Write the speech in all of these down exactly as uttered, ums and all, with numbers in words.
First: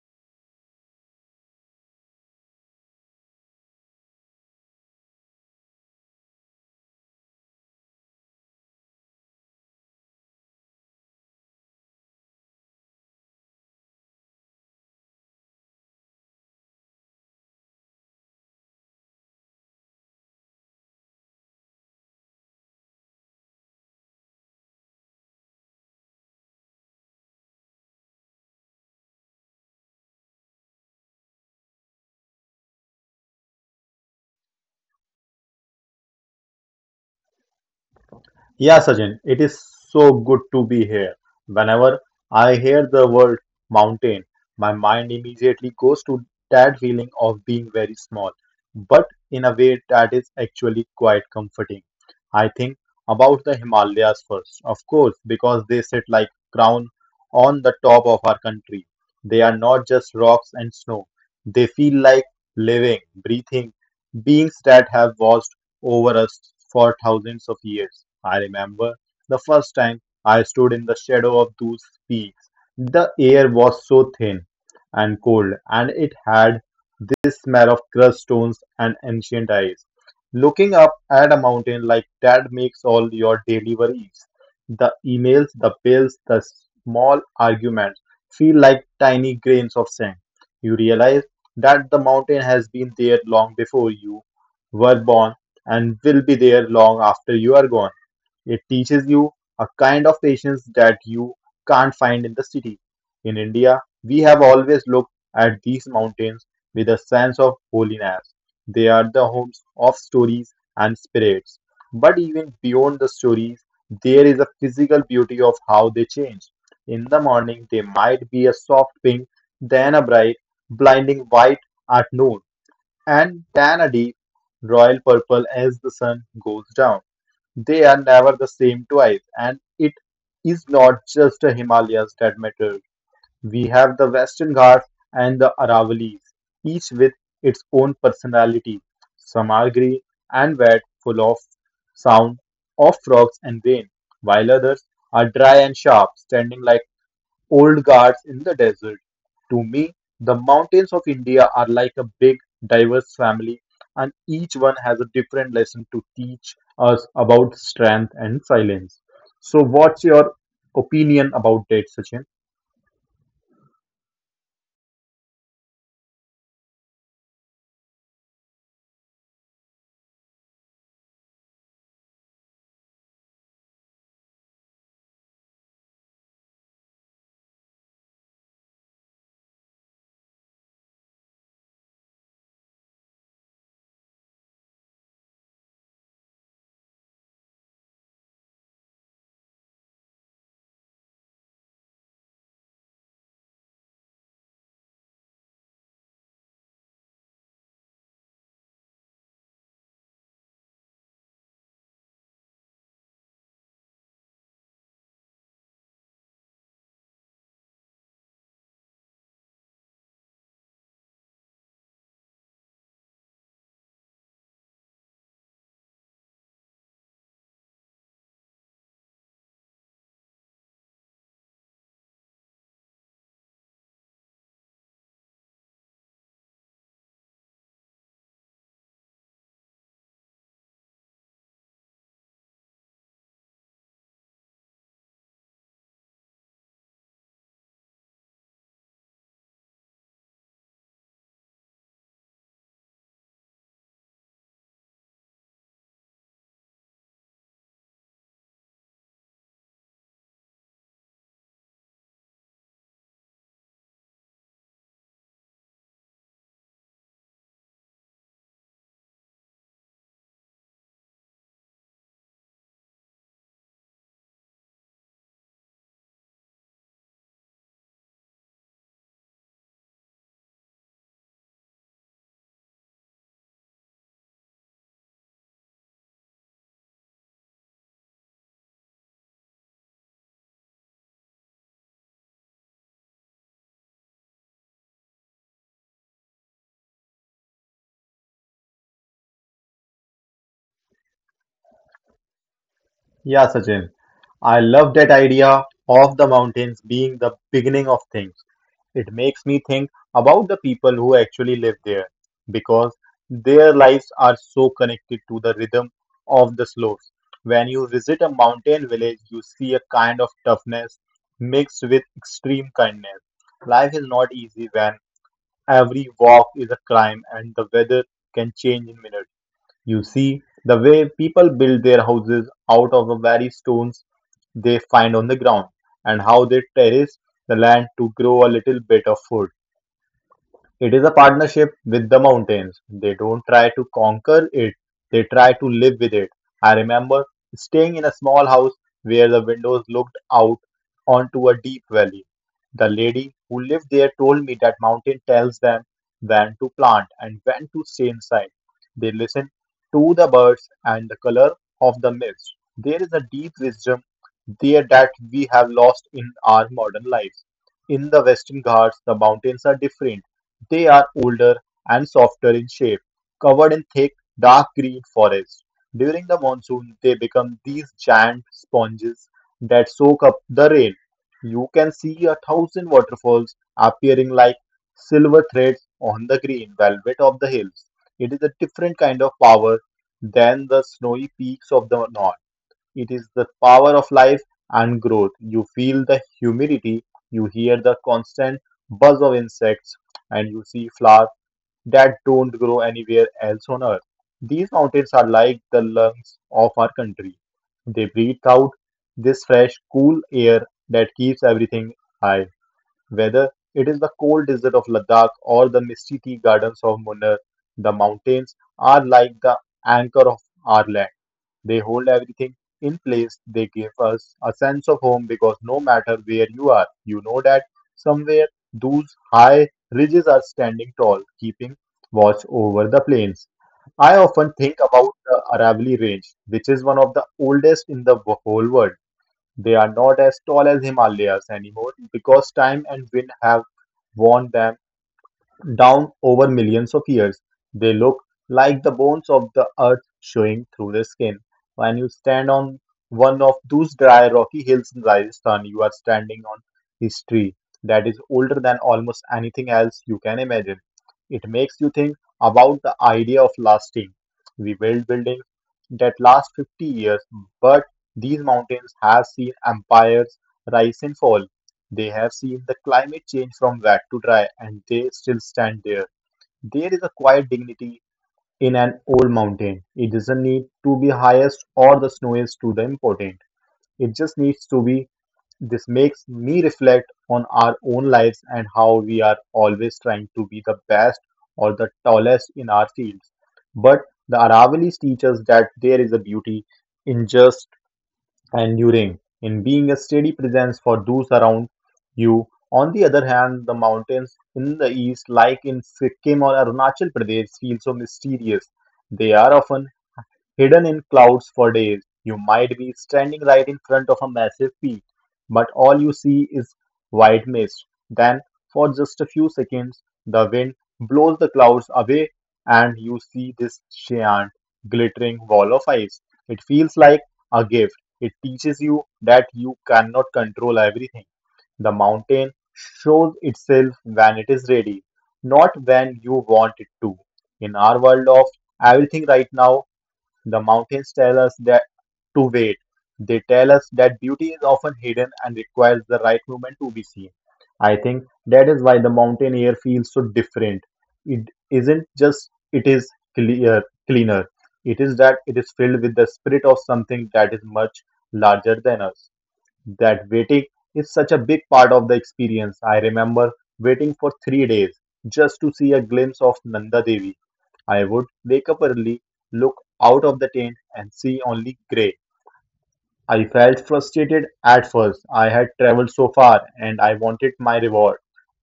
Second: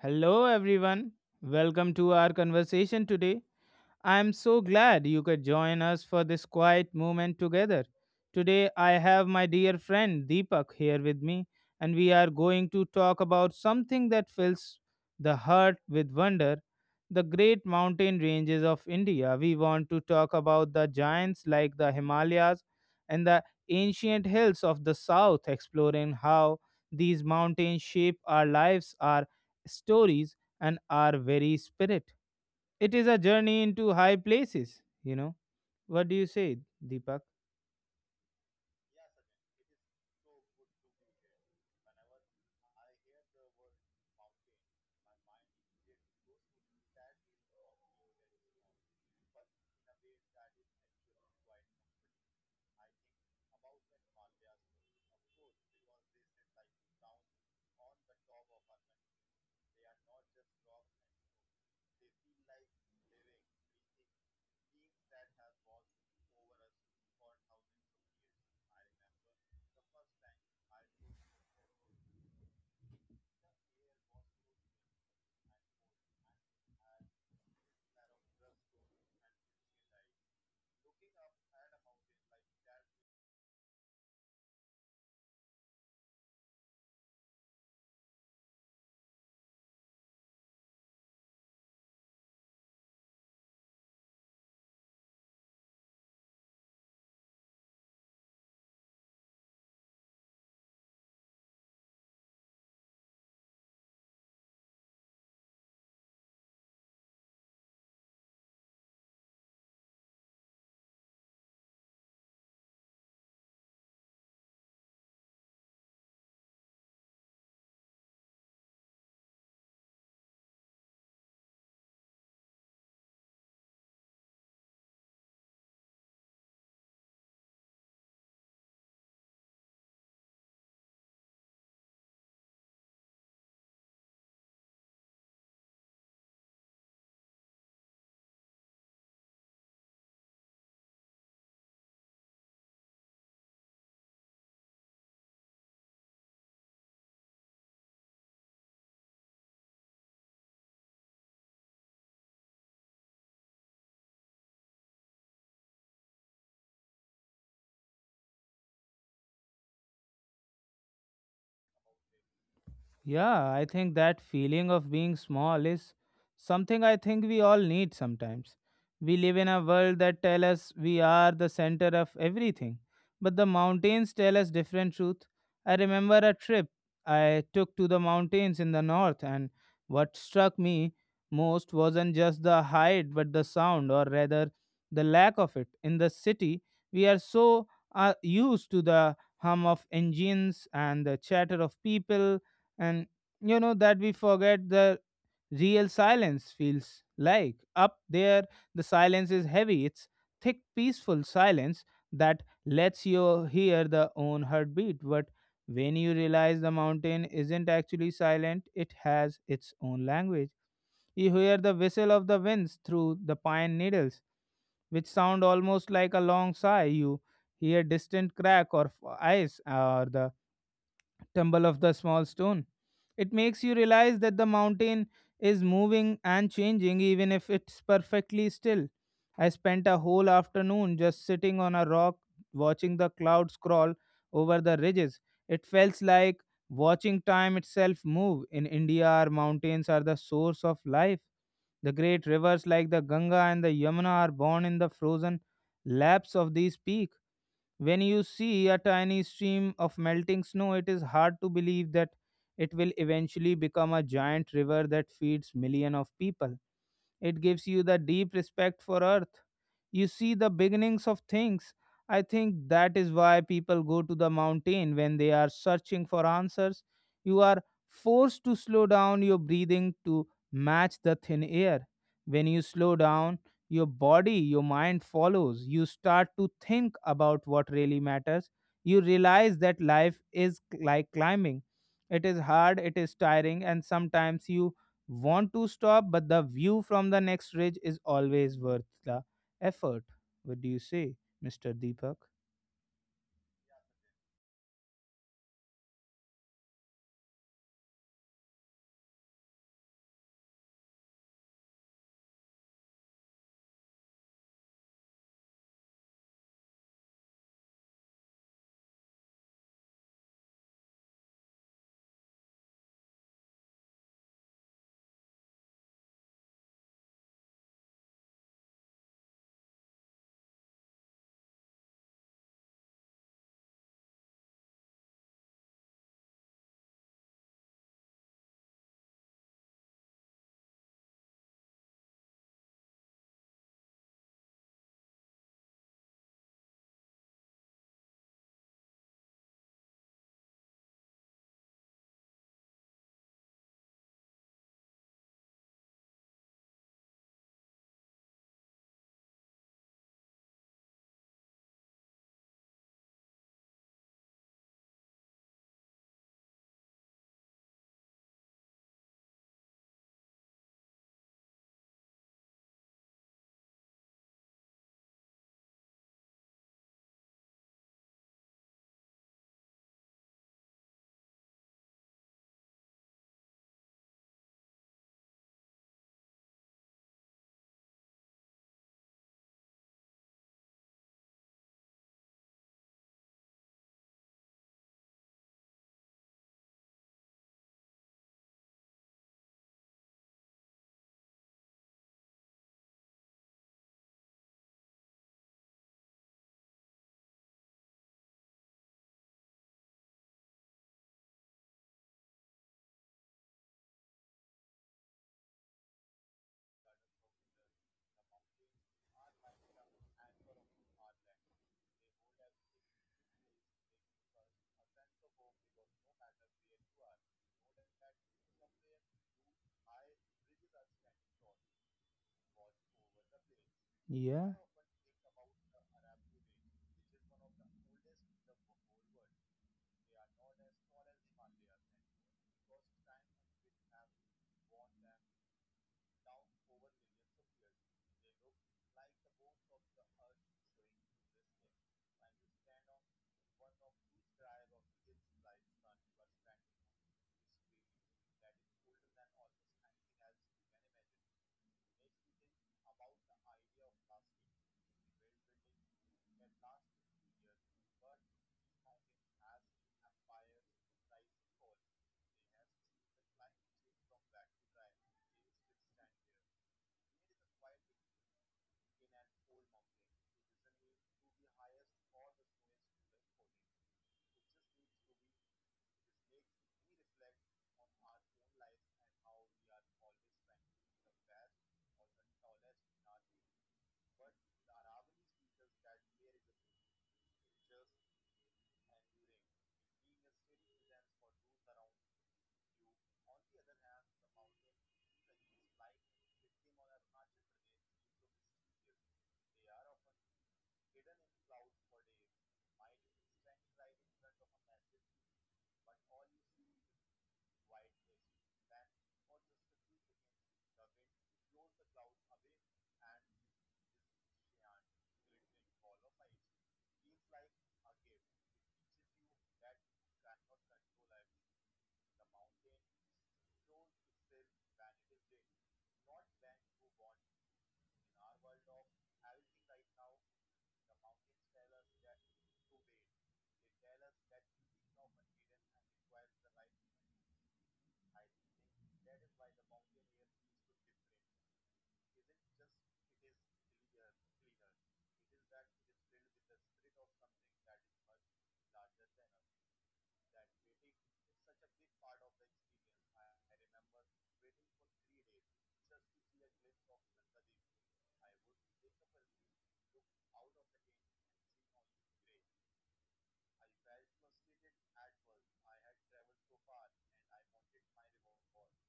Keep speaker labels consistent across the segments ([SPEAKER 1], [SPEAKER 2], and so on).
[SPEAKER 1] Hello, everyone. Welcome to our conversation today. I'm so glad you could join us for this quiet moment together. Today, I have my dear friend Deepak here with me, and we are going to talk about something that fills the heart with wonder, the great mountain ranges of India. We want to talk about the giants like the Himalayas and the ancient hills of the south, exploring how these mountains shape our lives, our stories, and our very spirit. It is a journey into high places, you know. What do you say, Deepak?
[SPEAKER 2] Yeah, Sajin, it is so good to be here. Whenever I hear the word mountain, my mind immediately goes to that feeling of being very small, but in a way that is actually quite comforting. I think about the Himalayas first, of course, because they sit like crown on the top of our country. They are not just rocks and snow. They feel like living, breathing beings that have watched over us for thousands of years. I remember the first time I stood in the shadow of those peaks. The air was so thin and cold, and it had this smell of crushed stones and ancient ice. Looking up at a mountain like that makes all your daily worries, the emails, the bills, the small arguments feel like tiny grains of sand. You realize that the mountain has been there long before you were born and will be there long after you are gone. It teaches you a kind of patience that you can't find in the city. In India, we have always looked at these mountains with a sense of holiness. They are the homes of stories and spirits. But even beyond the stories, there is a physical beauty of how they change. In the morning, they might be a soft pink, then a bright, blinding white at noon and tan a deep royal purple as the sun goes down. They are never the same twice, and it is not just the Himalayas that matter. We have the Western Ghats and the Aravallis, each with its own personality. Some are green and wet, full of sound of frogs and rain, while others are dry and sharp, standing like old guards in the desert. To me, the mountains of India are like a big, diverse family, and each one has a different lesson to teach us about strength and silence. So, what's your opinion about that, Sachin?
[SPEAKER 1] Yeah, I think that feeling of being small is something I think we all need sometimes. We live in a world that tell us we are the center of everything, but the mountains tell us different truth. I remember a trip I took to the mountains in the north, and what struck me most wasn't just the height but the sound, or rather the lack of it. In the city, we are so uh, used to the hum of engines and the chatter of people, and you know that we forget the real silence feels like up there. The silence is heavy, it's thick, peaceful silence that lets you hear the own heartbeat. But when you realize the mountain isn't actually silent, it has its own language. You hear the whistle of the winds through the pine needles, which sound almost like a long sigh. You hear distant crack or f- ice, or the tumble of the small stone. It makes you realize that the mountain is moving and changing even if it's perfectly still. I spent a whole afternoon just sitting on a rock, watching the clouds crawl over the ridges. It felt like watching time itself move. In India, our mountains are the source of life. The great rivers like the Ganga and the Yamuna are born in the frozen laps of these peaks. When you see a tiny stream of melting snow, it is hard to believe that it will eventually become a giant river that feeds millions of people. It gives you the deep respect for earth. You see the beginnings of things. I think that is why people go to the mountain when they are searching for answers. You are forced to slow down your breathing to match the thin air. When you slow down, your body, your mind follows. You start to think about what really matters. You realize that life is like climbing. It is hard, it is tiring, and sometimes you want to stop, but the view from the next ridge is always worth the effort. What do you say, Mister Deepak?
[SPEAKER 2] Yeah, Sachin. I love that idea of the mountains being the beginning of things. It makes me think about the people who actually live there because their lives are so connected to the rhythm of the slopes. When you visit a mountain village, you see a kind of toughness mixed with extreme kindness. Life is not easy when every walk is a climb and the weather can change in minutes. You see the way people build their houses out of the very stones they find on the ground and how they terrace the land to grow a little bit of food. It is a partnership with the mountains. They don't try to conquer it, they try to live with it. I remember staying in a small house where the windows looked out onto a deep valley. The lady who lived there told me that mountain tells them when to plant and when to stay inside. They listen to the birds and the color of the mist. There is a deep wisdom there that we have lost in our modern lives. In the Western Ghats, the mountains are different they are older and softer in shape, covered in thick, dark green forest. During the monsoon, they become these giant sponges that soak up the rain. You can see a thousand waterfalls appearing like silver threads on the green velvet of the hills. It is a different kind of power than the snowy peaks of the north. It is the power of life and growth. You feel the humidity, you hear the constant buzz of insects, and you see flowers that don't grow anywhere else on earth. These mountains are like the lungs of our country. They breathe out this fresh, cool air that keeps everything high. Whether it is the cold desert of Ladakh or the misty tea gardens of Munnar, the mountains are like the anchor of our land. They hold everything in place. They give us a sense of home because no matter where you are, you know that somewhere those high ridges are standing tall, keeping watch over the plains. I
[SPEAKER 1] Yeah,
[SPEAKER 2] often think about the Aravalli Range, which is one of the oldest in the wo- whole world. They are not as tall as Himalayas anymore because time and wind have worn them down over millions of years, they look like the bones of the earth showing through the skin. When you stand on one of those dry, rocky hills in Rajasthan, you are standing on history that is older than almost anything else you can imagine. It makes you think about the idea of lasting. We build buildings that last fifty years, but these mountains have seen empires rise and fall. They have seen the climate change from wet to dry and they still stand there. There is a quiet dignity in an old mountain. It doesn't need to be highest or the snowiest to the important. It just needs to be. This makes me reflect on our own lives and how we are always trying to be the best or the tallest in our fields. But the Aravali's teach us that there is a beauty in just and enduring in being a steady presence for those around you. On the other hand, the mountains in the east, like in Sikkim or Arunachal Pradesh, feel so mysterious. They are often hidden in clouds for days, you might be standing right in front of a massive peak, but all you see is white mist. Then, for just a few seconds, the wind blows the clouds away and you see this giant, glittering wall of ice. It feels like a gift. It teaches you that you cannot control everything. The mountain shows itself when it is ready, not when you want it to. In our world of everything right now, the mountains tell us that to wait. They tell us that beauty is often hidden and requires the right moment to be seen. I think that is why the mountain air feels so different. It isn't just it is clear, cleaner. It is that it is filled with the spirit of something that is much larger than us. That waiting is such a big part of the experience. I remember waiting for three days just to see a glimpse of Nanda Devi. I would wake up early, look out of the tent, and see only gray. I felt frustrated at first. I had traveled so far and I wanted my reward.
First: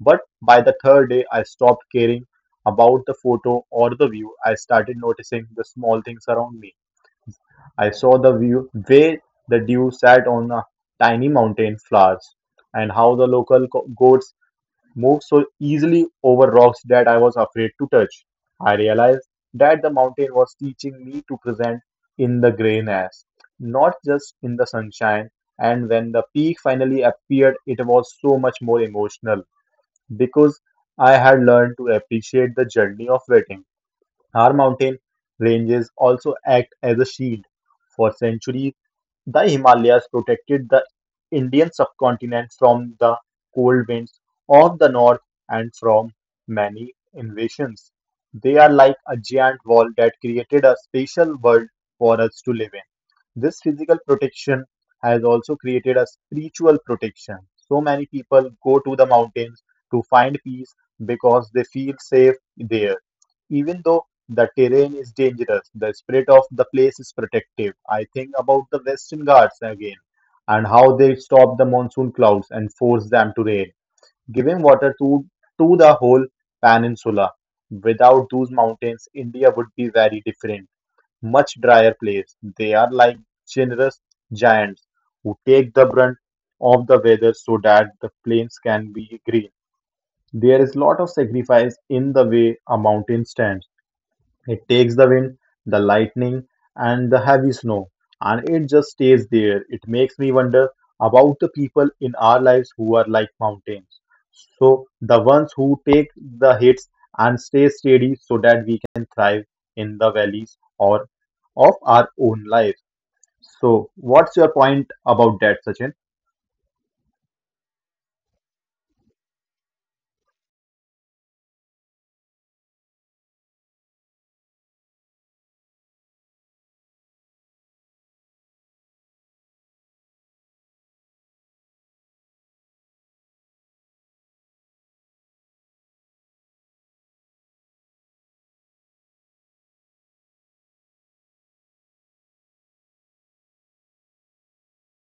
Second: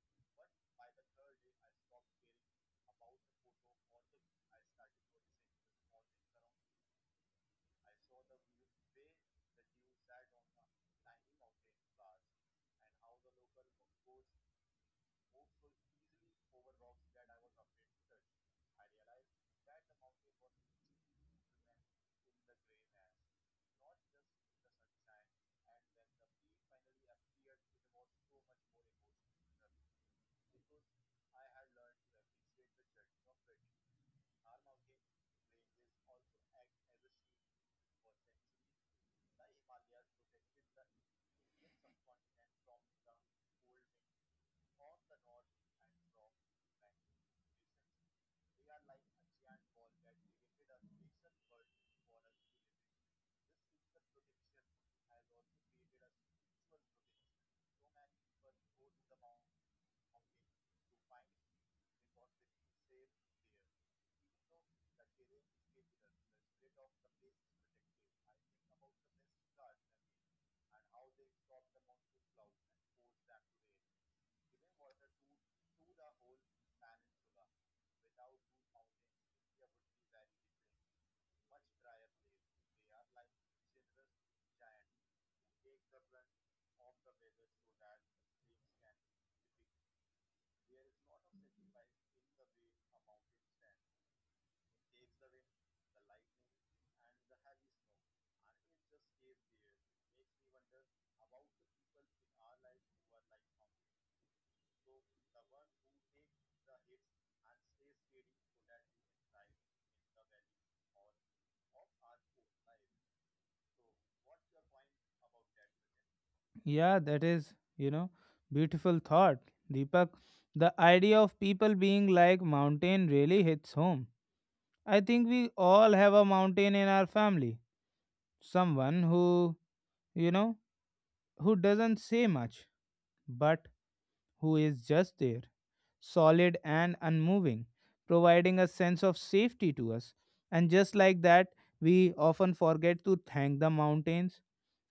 [SPEAKER 2] But by the third day, I stopped caring about the photo or the view. I started noticing the small things around me. I saw the view way the dew sat on a tiny mountain flowers and how the local co- goats moved so easily over rocks that I was afraid to touch. I realized that the mountain was teaching me to present in the grayness, not just in the sunshine. And when the peak finally appeared, it was so much more emotional because I had learned to appreciate the journey of waiting. Our mountain ranges also act as a shield. For centuries, the Himalayas protected the Indian subcontinent from the cold winds of the north and from many invasions. They are like a giant wall that created a special world for us to live in. This physical protection has also created a spiritual protection. So many people go to the mountains to find peace because they feel safe there. Even though the terrain is dangerous, the spirit of the place is protective. I think about the Western Ghats again and how they stop the monsoon clouds and force them to rain, giving water to, to the whole peninsula. Without those mountains, India would be very different, much drier place. They are like generous giants who take the brunt of the weather so that the plains can be green. There is lot of sacrifice in the way a mountain stands. It takes the wind, the lightning, and the heavy snow, and it just stays there. It makes me wonder about the people in our lives who are like mountains. So, the ones who take the hits and stay steady so that we can thrive in the valleys or of our own life. So, what's your point about that, Sachin?
[SPEAKER 1] yeah, that is, you know, beautiful thought, Deepak. The idea of people being like mountain really hits home. I think we all have a mountain in our family. Someone who, you know, who doesn't say much, but who is just there, solid and unmoving, providing a sense of safety to us. And just like that, we often forget to thank the mountains,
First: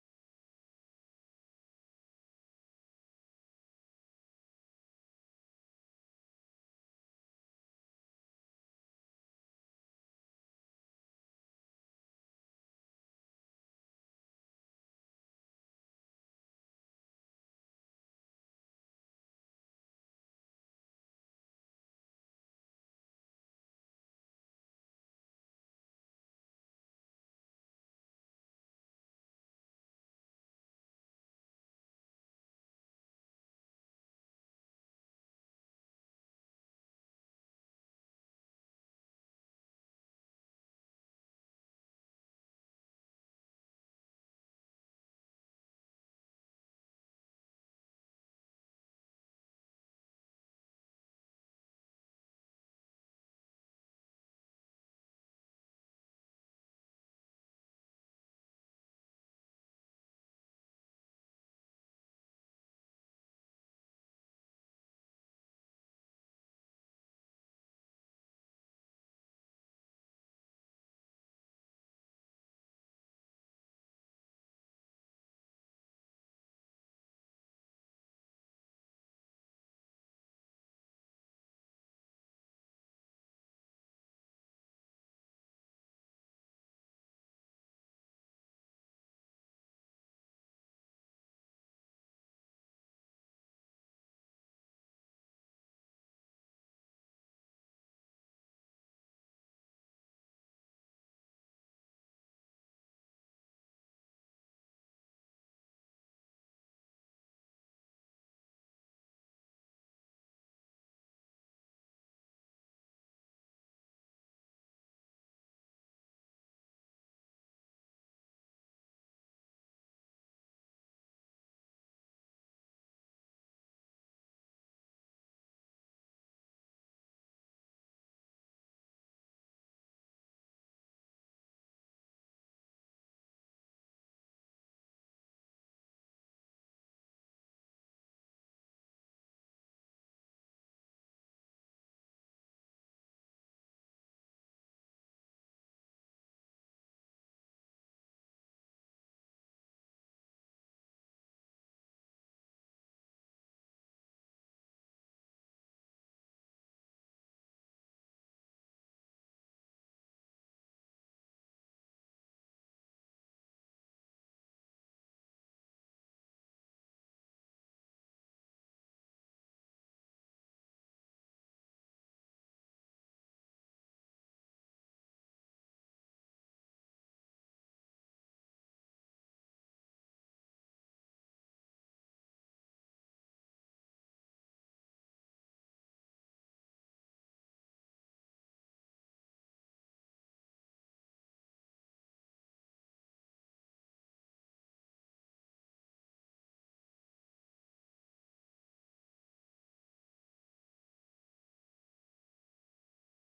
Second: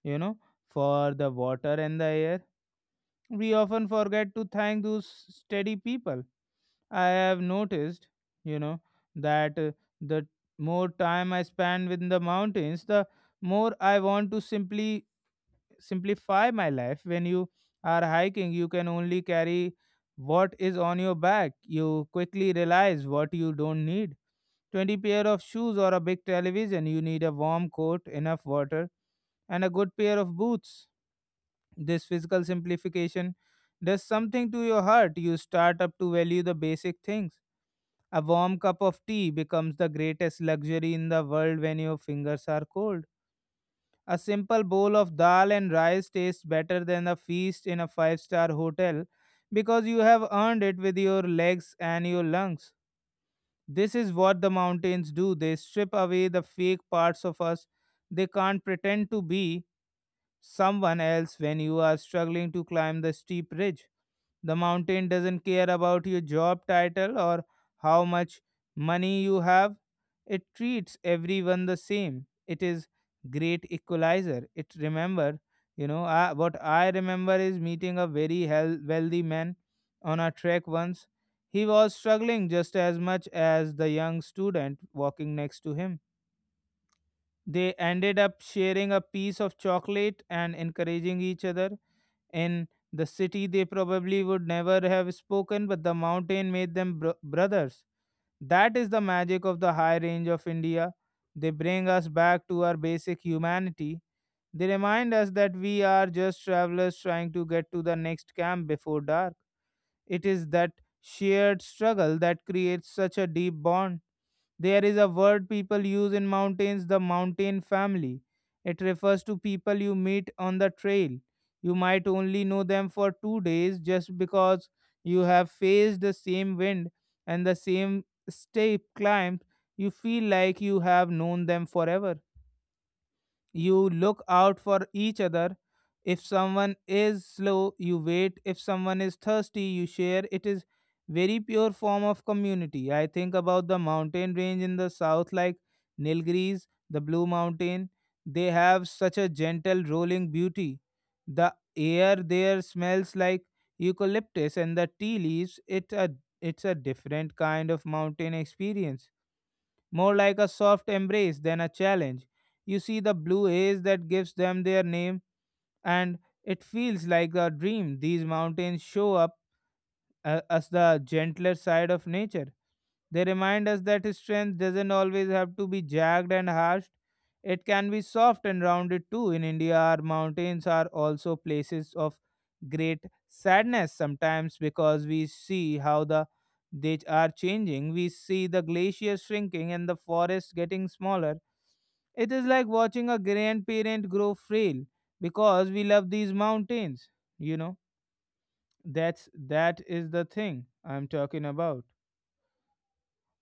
[SPEAKER 1] you know, for the water and the air. We often forget to thank those steady people. I have noticed, you know, that uh, the more time I spend within the mountains, the more I want to simply simplify my life. When you are hiking, you can only carry what is on your back. You quickly realize what you don't need. twenty pair of shoes or a big television. You need a warm coat, enough water, and a good pair of boots. This physical simplification does something to your heart. You start up to value the basic things. A warm cup of tea becomes the greatest luxury in the world when your fingers are cold. A simple bowl of dal and rice tastes better than a feast in a five star hotel because you have earned it with your legs and your lungs. This is what the mountains do, they strip away the fake parts of us. They can't pretend to be someone else when you are struggling to climb the steep ridge. The mountain doesn't care about your job title or how much money you have. It treats everyone the same. It is great equalizer. It remember, you know, I, what I remember is meeting a very hel- wealthy man on a trek once. He was struggling just as much as the young student walking next to him. They ended up sharing a piece of chocolate and encouraging each other. In the city, they probably would never have spoken, but the mountain made them bro- brothers. That is the magic of the high range of India. They bring us back to our basic humanity. They remind us that we are just travelers trying to get to the next camp before dark. It is that shared struggle that creates such a deep bond. There is a word people use in mountains, the mountain family. It refers to people you meet on the trail. You might only know them for two days, just because you have faced the same wind and the same steep climb, you feel like you have known them forever. You look out for each other. If someone is slow, you wait. If someone is thirsty, you share. It is very pure form of community. I think about the mountain range in the south like Nilgiris, the Blue Mountain. They have such a gentle rolling beauty. The air there smells like eucalyptus and the tea leaves. It a, it's a different kind of mountain experience, more like a soft embrace than a challenge. You see the blue haze that gives them their name, and it feels like a dream. These mountains show up uh, as the gentler side of nature. They remind us that strength doesn't always have to be jagged and harsh. It can be soft and rounded too. In India, our mountains are also places of great sadness sometimes because we see how the they are changing. We see the glaciers shrinking and the forests getting smaller. It is like watching a grandparent grow frail because we love these mountains. You know, that's that is the thing I'm talking about.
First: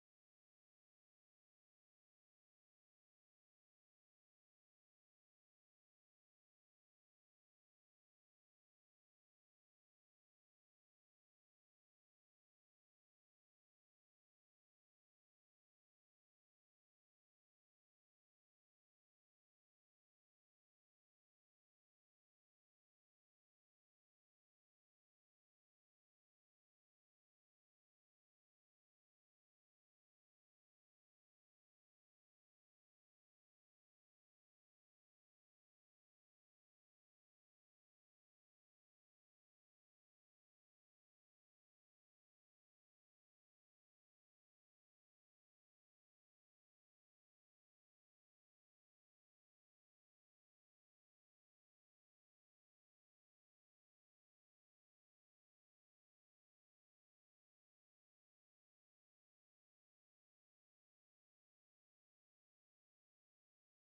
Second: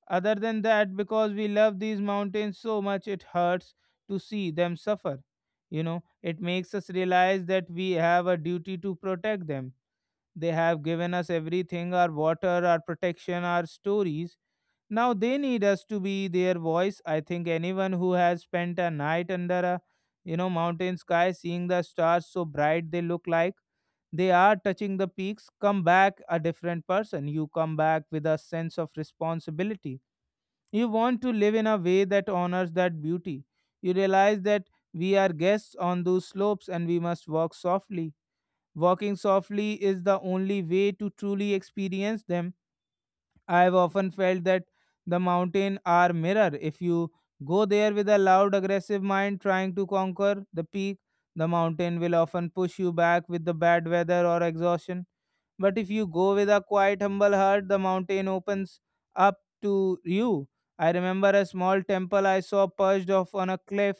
[SPEAKER 1] Other than that, because we love these mountains so much, it hurts to see them suffer. You know, it makes us realize that we have a duty to protect them. They have given us everything, our water, our protection, our stories. Now they need us to be their voice. I think anyone who has spent a night under a, you know, mountain sky, seeing the stars so bright they look like they are touching the peaks, come back a different person. You come back with a sense of responsibility. You want to live in a way that honors that beauty. You realize that we are guests on those slopes and we must walk softly. Walking softly is the only way to truly experience them. I have often felt that the mountain are mirror. If you go there with a loud, aggressive mind trying to conquer the peak, the mountain will often push you back with the bad weather or exhaustion. But if you go with a quiet, humble heart, the mountain opens up to you. I remember a small temple I saw perched off on a cliff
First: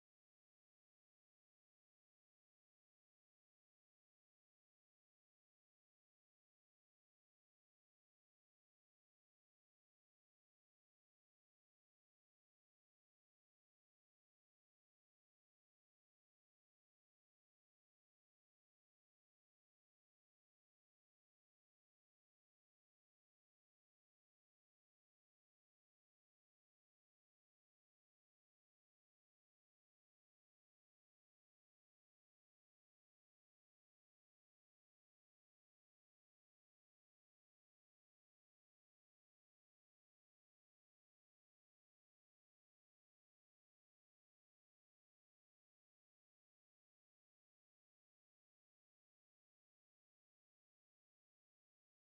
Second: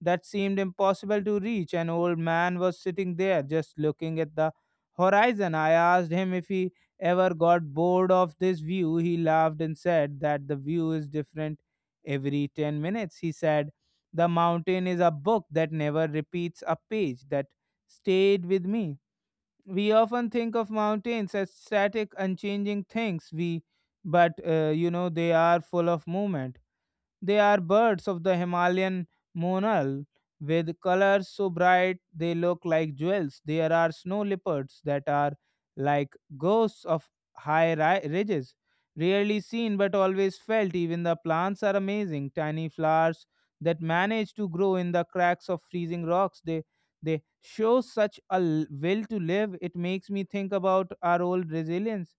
[SPEAKER 1] that seemed impossible to reach. An old man was sitting there just looking at the horizon. I asked him if he ever got bored of this view. He laughed and said that the view is different every ten minutes. He said, the mountain is a book that never repeats a page. That stayed with me. We often think of mountains as static, unchanging things, we but uh, you know, they are full of movement. They are birds of the Himalayan monal with colors so bright they look like jewels. There are snow leopards that are like ghosts of high ri- ridges, rarely seen but always felt. Even the plants are amazing, tiny flowers that manage to grow in the cracks of freezing rocks. They they show such a l- will to live. It makes me think about our old resilience.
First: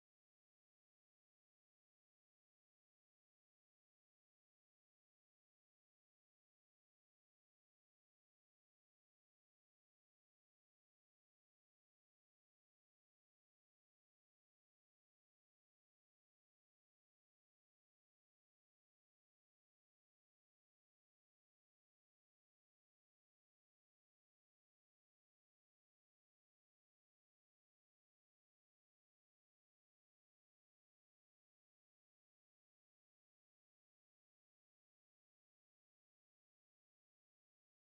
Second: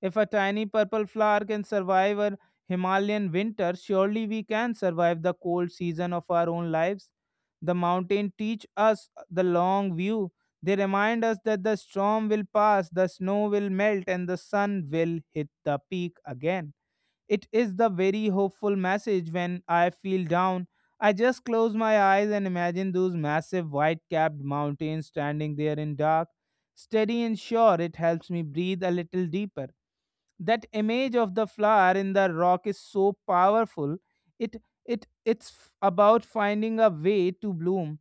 [SPEAKER 1] If a tiny purple flower can survive a Himalayan winter, surely we can survive the cold season of our own lives. The mountain teach us the long view. They remind us that the storm will pass, the snow will melt, and the sun will hit the peak again. It is the very hopeful message when I feel down. I just close my eyes and imagine those massive white capped mountains standing there in dark. Steady and sure, it helps me breathe a little deeper. That image of the flower in the rock is so powerful. It it it's f- about finding a way to bloom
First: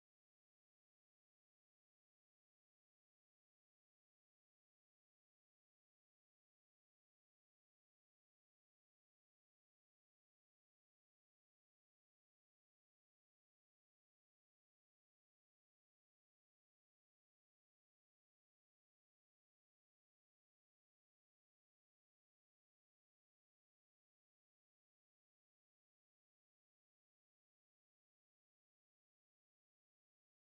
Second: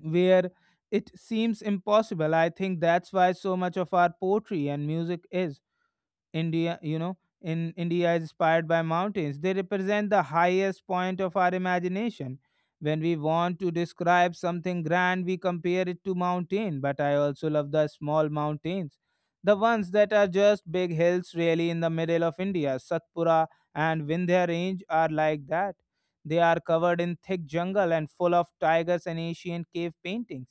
[SPEAKER 1] where it seems impossible. I think that's why so much of our poetry and music is India, you know, in India is inspired by mountains. They represent the highest point of our imagination. When we want to describe something grand, we compare it to mountain. But I also love the small mountains, the ones that are just big hills, really, in the middle of India. Satpura and Vindhya Range are like that. They are covered in thick jungle and full of tigers and ancient cave paintings.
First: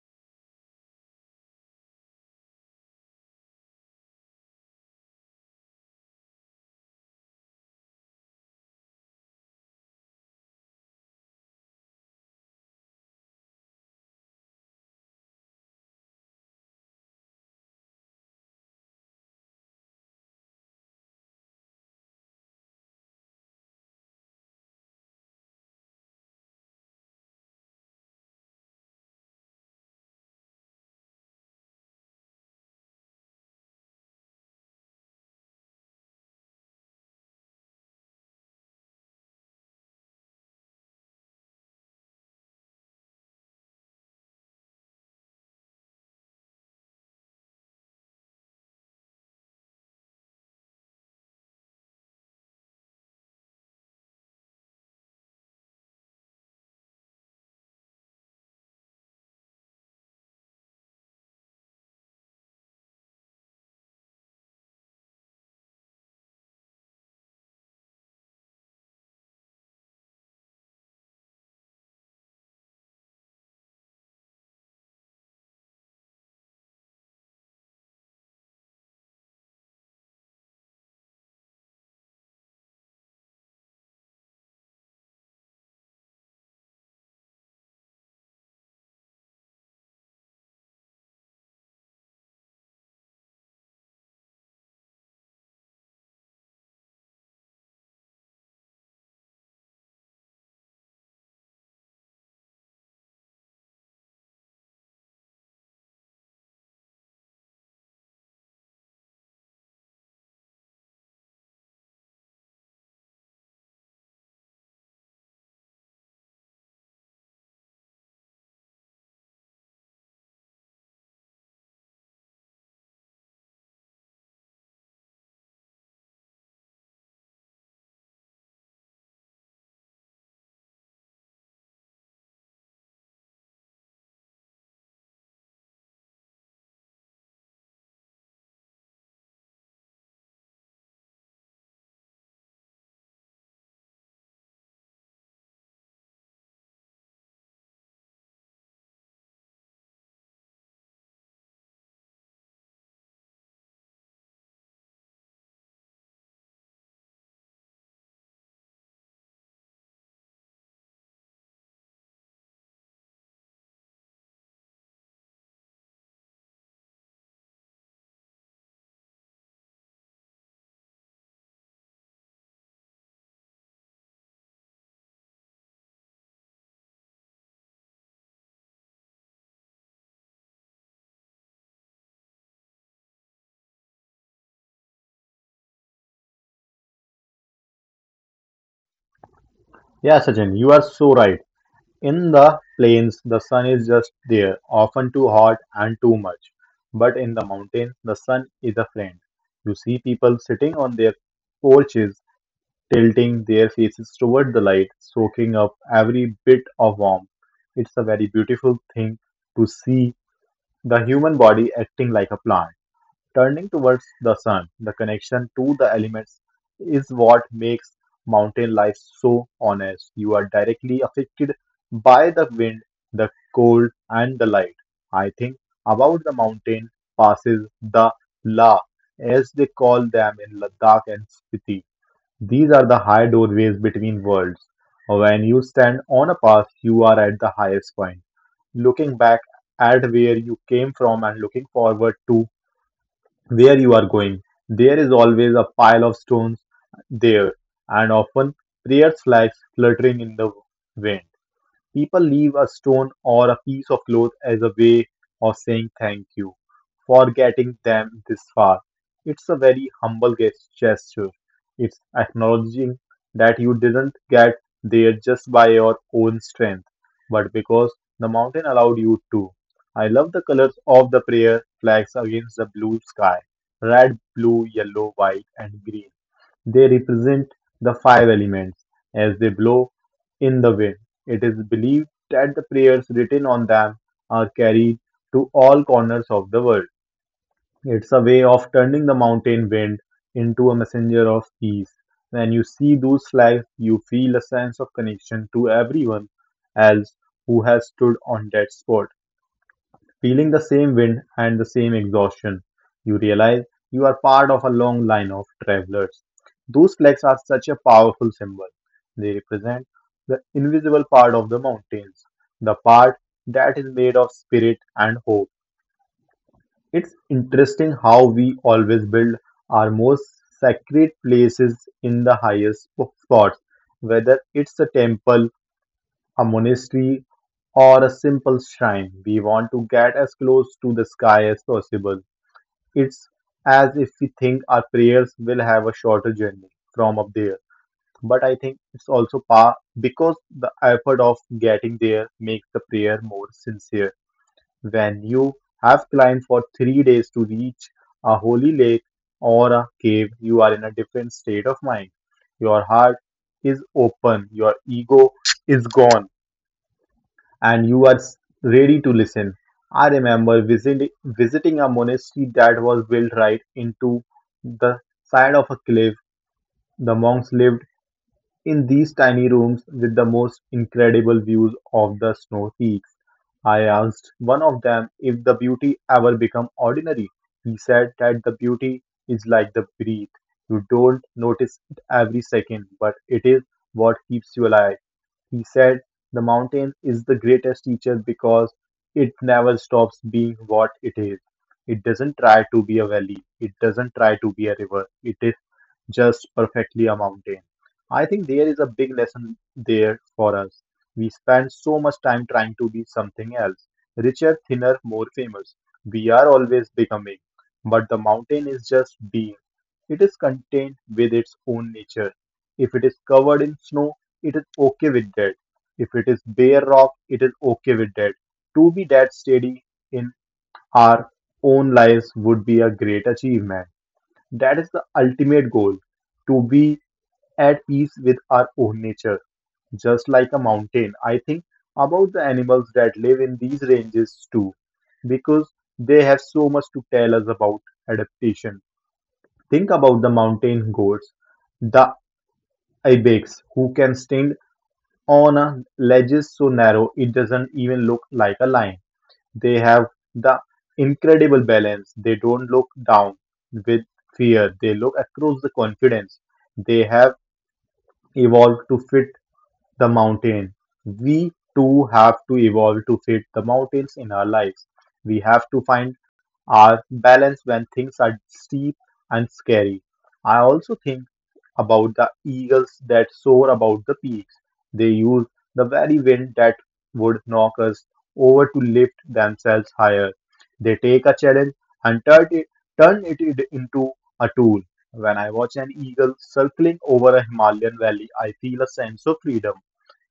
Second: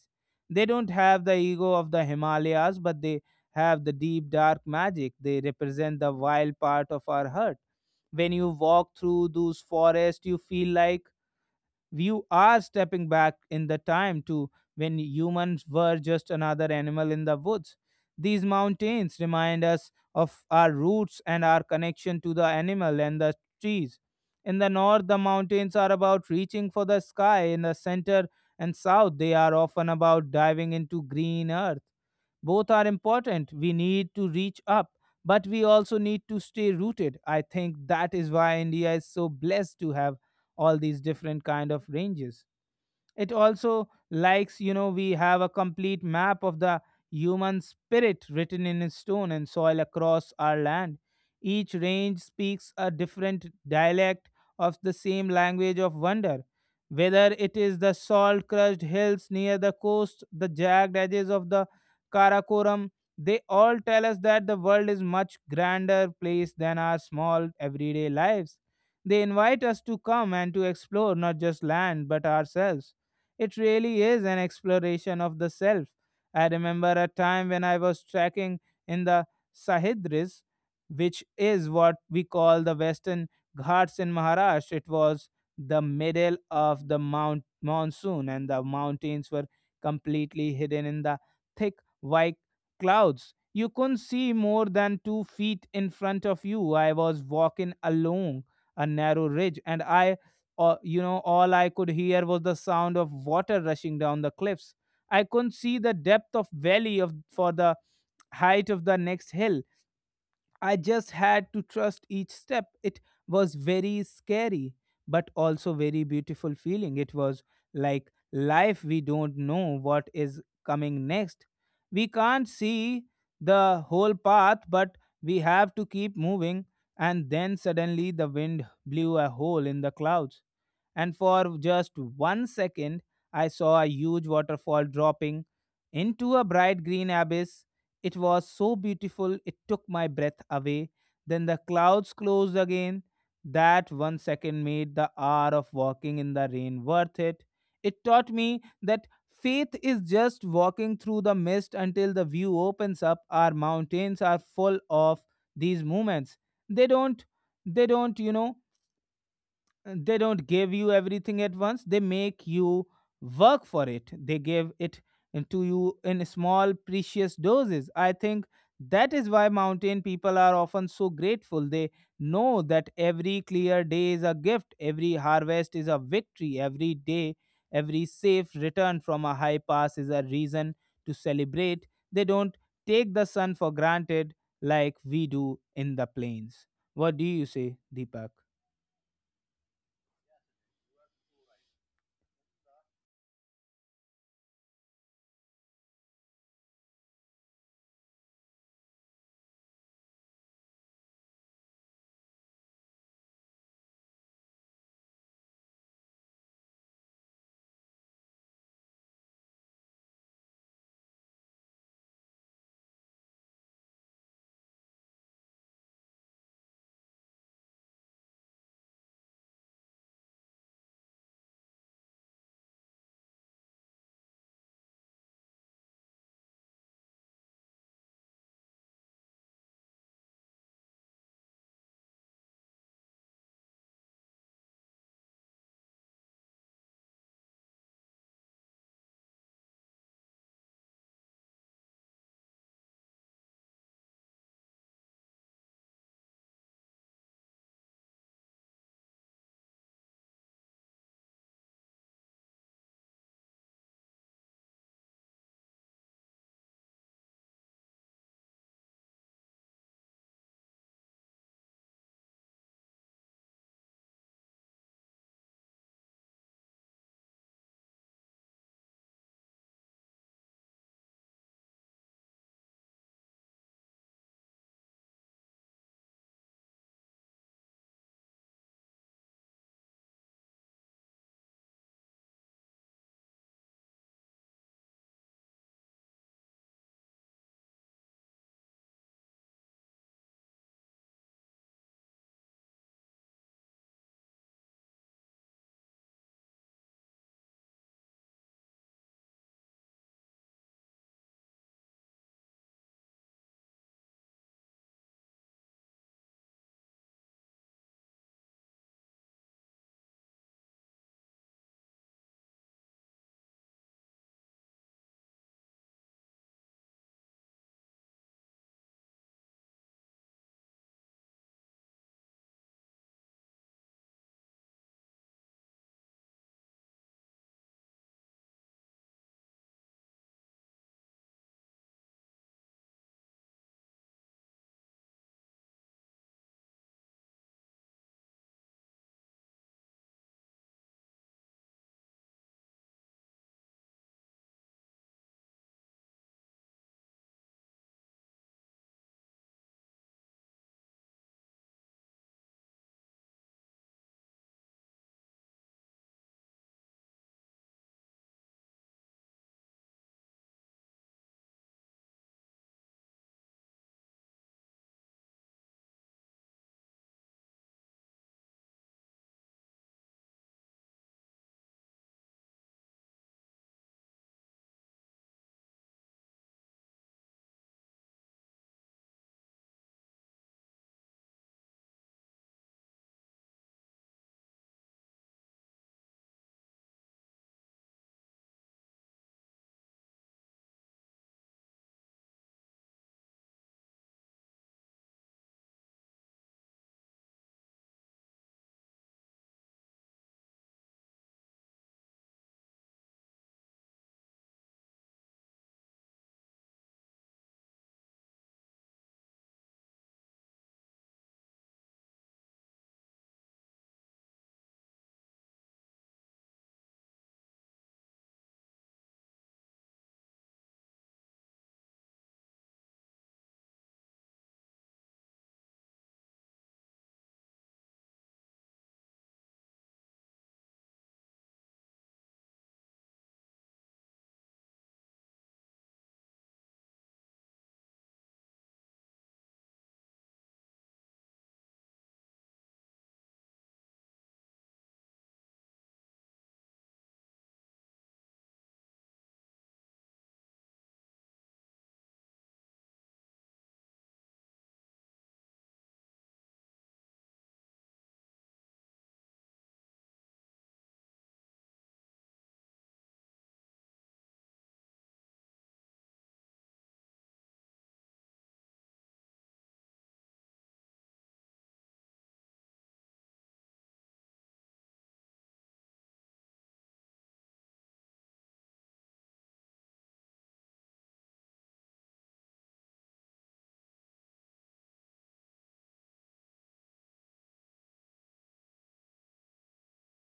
[SPEAKER 1] They don't have the ego of the Himalayas, but they have the deep dark magic. They represent the wild part of our heart. When you walk through those forests, you feel like you are stepping back in the time to when humans were just another animal in the woods. These mountains remind us of our roots and our connection to the animal and the trees. In the north, the mountains are about reaching for the sky. In the center and south, they are often about diving into green earth. Both are important. We need to reach up, but we also need to stay rooted. I think that is why India is so blessed to have all these different kind of ranges. It also likes you know we have a complete map of the human spirit written in stone and soil across our land. Each range speaks a different dialect of the same language of wonder, whether it is the salt crushed hills near the coast, the jagged edges of the Karakoram. They all tell us that the world is much grander place than our small everyday lives. They invite us to come and to explore not just land but ourselves. It really is an exploration of the self. I remember a time when I was trekking in the Sahidris, which is what we call the Western Ghats in Maharashtra. It was the middle of the mount monsoon, and the mountains were completely hidden in the thick white clouds. You couldn't see more than two feet in front of you. I was walking along a narrow ridge, and I or, you know, all I could hear was the sound of water rushing down the cliffs. I couldn't see the depth of valley of for the height of the next hill. I just had to trust each step. It was very scary, but also very beautiful feeling. It was like life, we don't know what is coming next. We can't see the whole path, but we have to keep moving. And then suddenly the wind blew a hole in the clouds. And for just one second, I saw a huge waterfall dropping into a bright green abyss. It was so beautiful, it took my breath away. Then the clouds closed again. That one second made the hour of walking in the rain worth it. It taught me that faith is just walking through the mist until the view opens up. Our mountains are full of these moments. They don't, they don't, you know uh, they don't give you everything at once. They make you work for it. They give it in- to you in small precious doses. I think that is why mountain people are often so grateful. They know that every clear day is a gift, every harvest is a victory, every day every safe return from a high pass is a reason to celebrate. They don't take the sun for granted like we do in the plains. What do you say, Deepak?
[SPEAKER 2] Yeah, Sachin, you are so right. In the plains, the sun is just there, often too hot and too much. But in the mountains, the sun is a friend. You see people sitting on their porches, tilting their faces toward the light, soaking up every bit of warmth. It's a very beautiful thing to see the human body acting like a plant. Turning towards the sun, the connection to the elements is what makes mountain life so honest. You are directly affected by the wind, the cold, and the light. I think about the mountain passes, the la, as they call them in Ladakh and Spiti. These are the high doorways between worlds. When you stand on a pass, you are at the highest point, looking back at where you came from and looking forward to where you are going. There is always a pile of stones there, and often prayers flags fluttering in the wind. People leave a stone or a piece of cloth as a way of saying thank you for getting them this far. It's a very humble ges- gesture. It's acknowledging that you didn't get there just by your own strength, but because the mountain allowed you to. I love the colors of the prayer flags against the blue sky: red, blue, yellow, white, and green. They represent the five elements as they blow in the wind. It is believed that the prayers written on them are carried to all corners of the world. It's a way of turning the mountain wind into a messenger of peace. When you see those flags, you feel a sense of connection to everyone else who has stood on that spot. Feeling the same wind and the same exhaustion, you realize you are part of a long line of travelers. Those flags are such a powerful symbol. They represent the invisible part of the mountains, the part that is made of spirit and hope. It's interesting how we always build our most sacred places in the highest spots, whether it's a temple, a monastery, or a simple shrine. We want to get as close to the sky as possible. It's as if we think our prayers will have a shorter journey from up there. But I think it's also par because the effort of getting there makes the prayer more sincere. When you have climbed for three days to reach a holy lake or a cave, you are in a different state of mind. Your heart is open, your ego is gone, and you are ready to listen. I remember visit, visiting a monastery that was built right into the side of a cliff. The monks lived in these tiny rooms with the most incredible views of the snow peaks. I asked one of them if the beauty ever become ordinary. He said that the beauty is like the breath. You don't notice it every second, but it is what keeps you alive. He said, "The mountain is the greatest teacher because it never stops being what it is. It doesn't try to be a valley. It doesn't try to be a river. It is just perfectly a mountain." I think there is a big lesson there for us. We spend so much time trying to be something else: richer, thinner, more famous. We are always becoming, but the mountain is just being. It is contained with its own nature. If it is covered in snow, it is okay with that. If it is bare rock, it is okay with that. To be that steady in our own lives would be a great achievement. That is the ultimate goal, to be at peace with our own nature, just like a mountain. I think about the animals that live in these ranges too, because they have so much to tell us about adaptation. Think about the mountain goats, the ibex, who can stand on a ledge so narrow it doesn't even look like a line. They have the incredible balance. They don't look down with fear. They look across the confidence. They have evolved to fit the mountain. We too have to evolve to fit the mountains in our lives. We have to find our balance when things are steep and scary. I also think about the eagles that soar about the peaks. They use the very wind that would knock us over to lift themselves higher. They take a challenge and turn it, turn it in- into a tool. When I watch an eagle circling over a Himalayan valley, I feel a sense of freedom.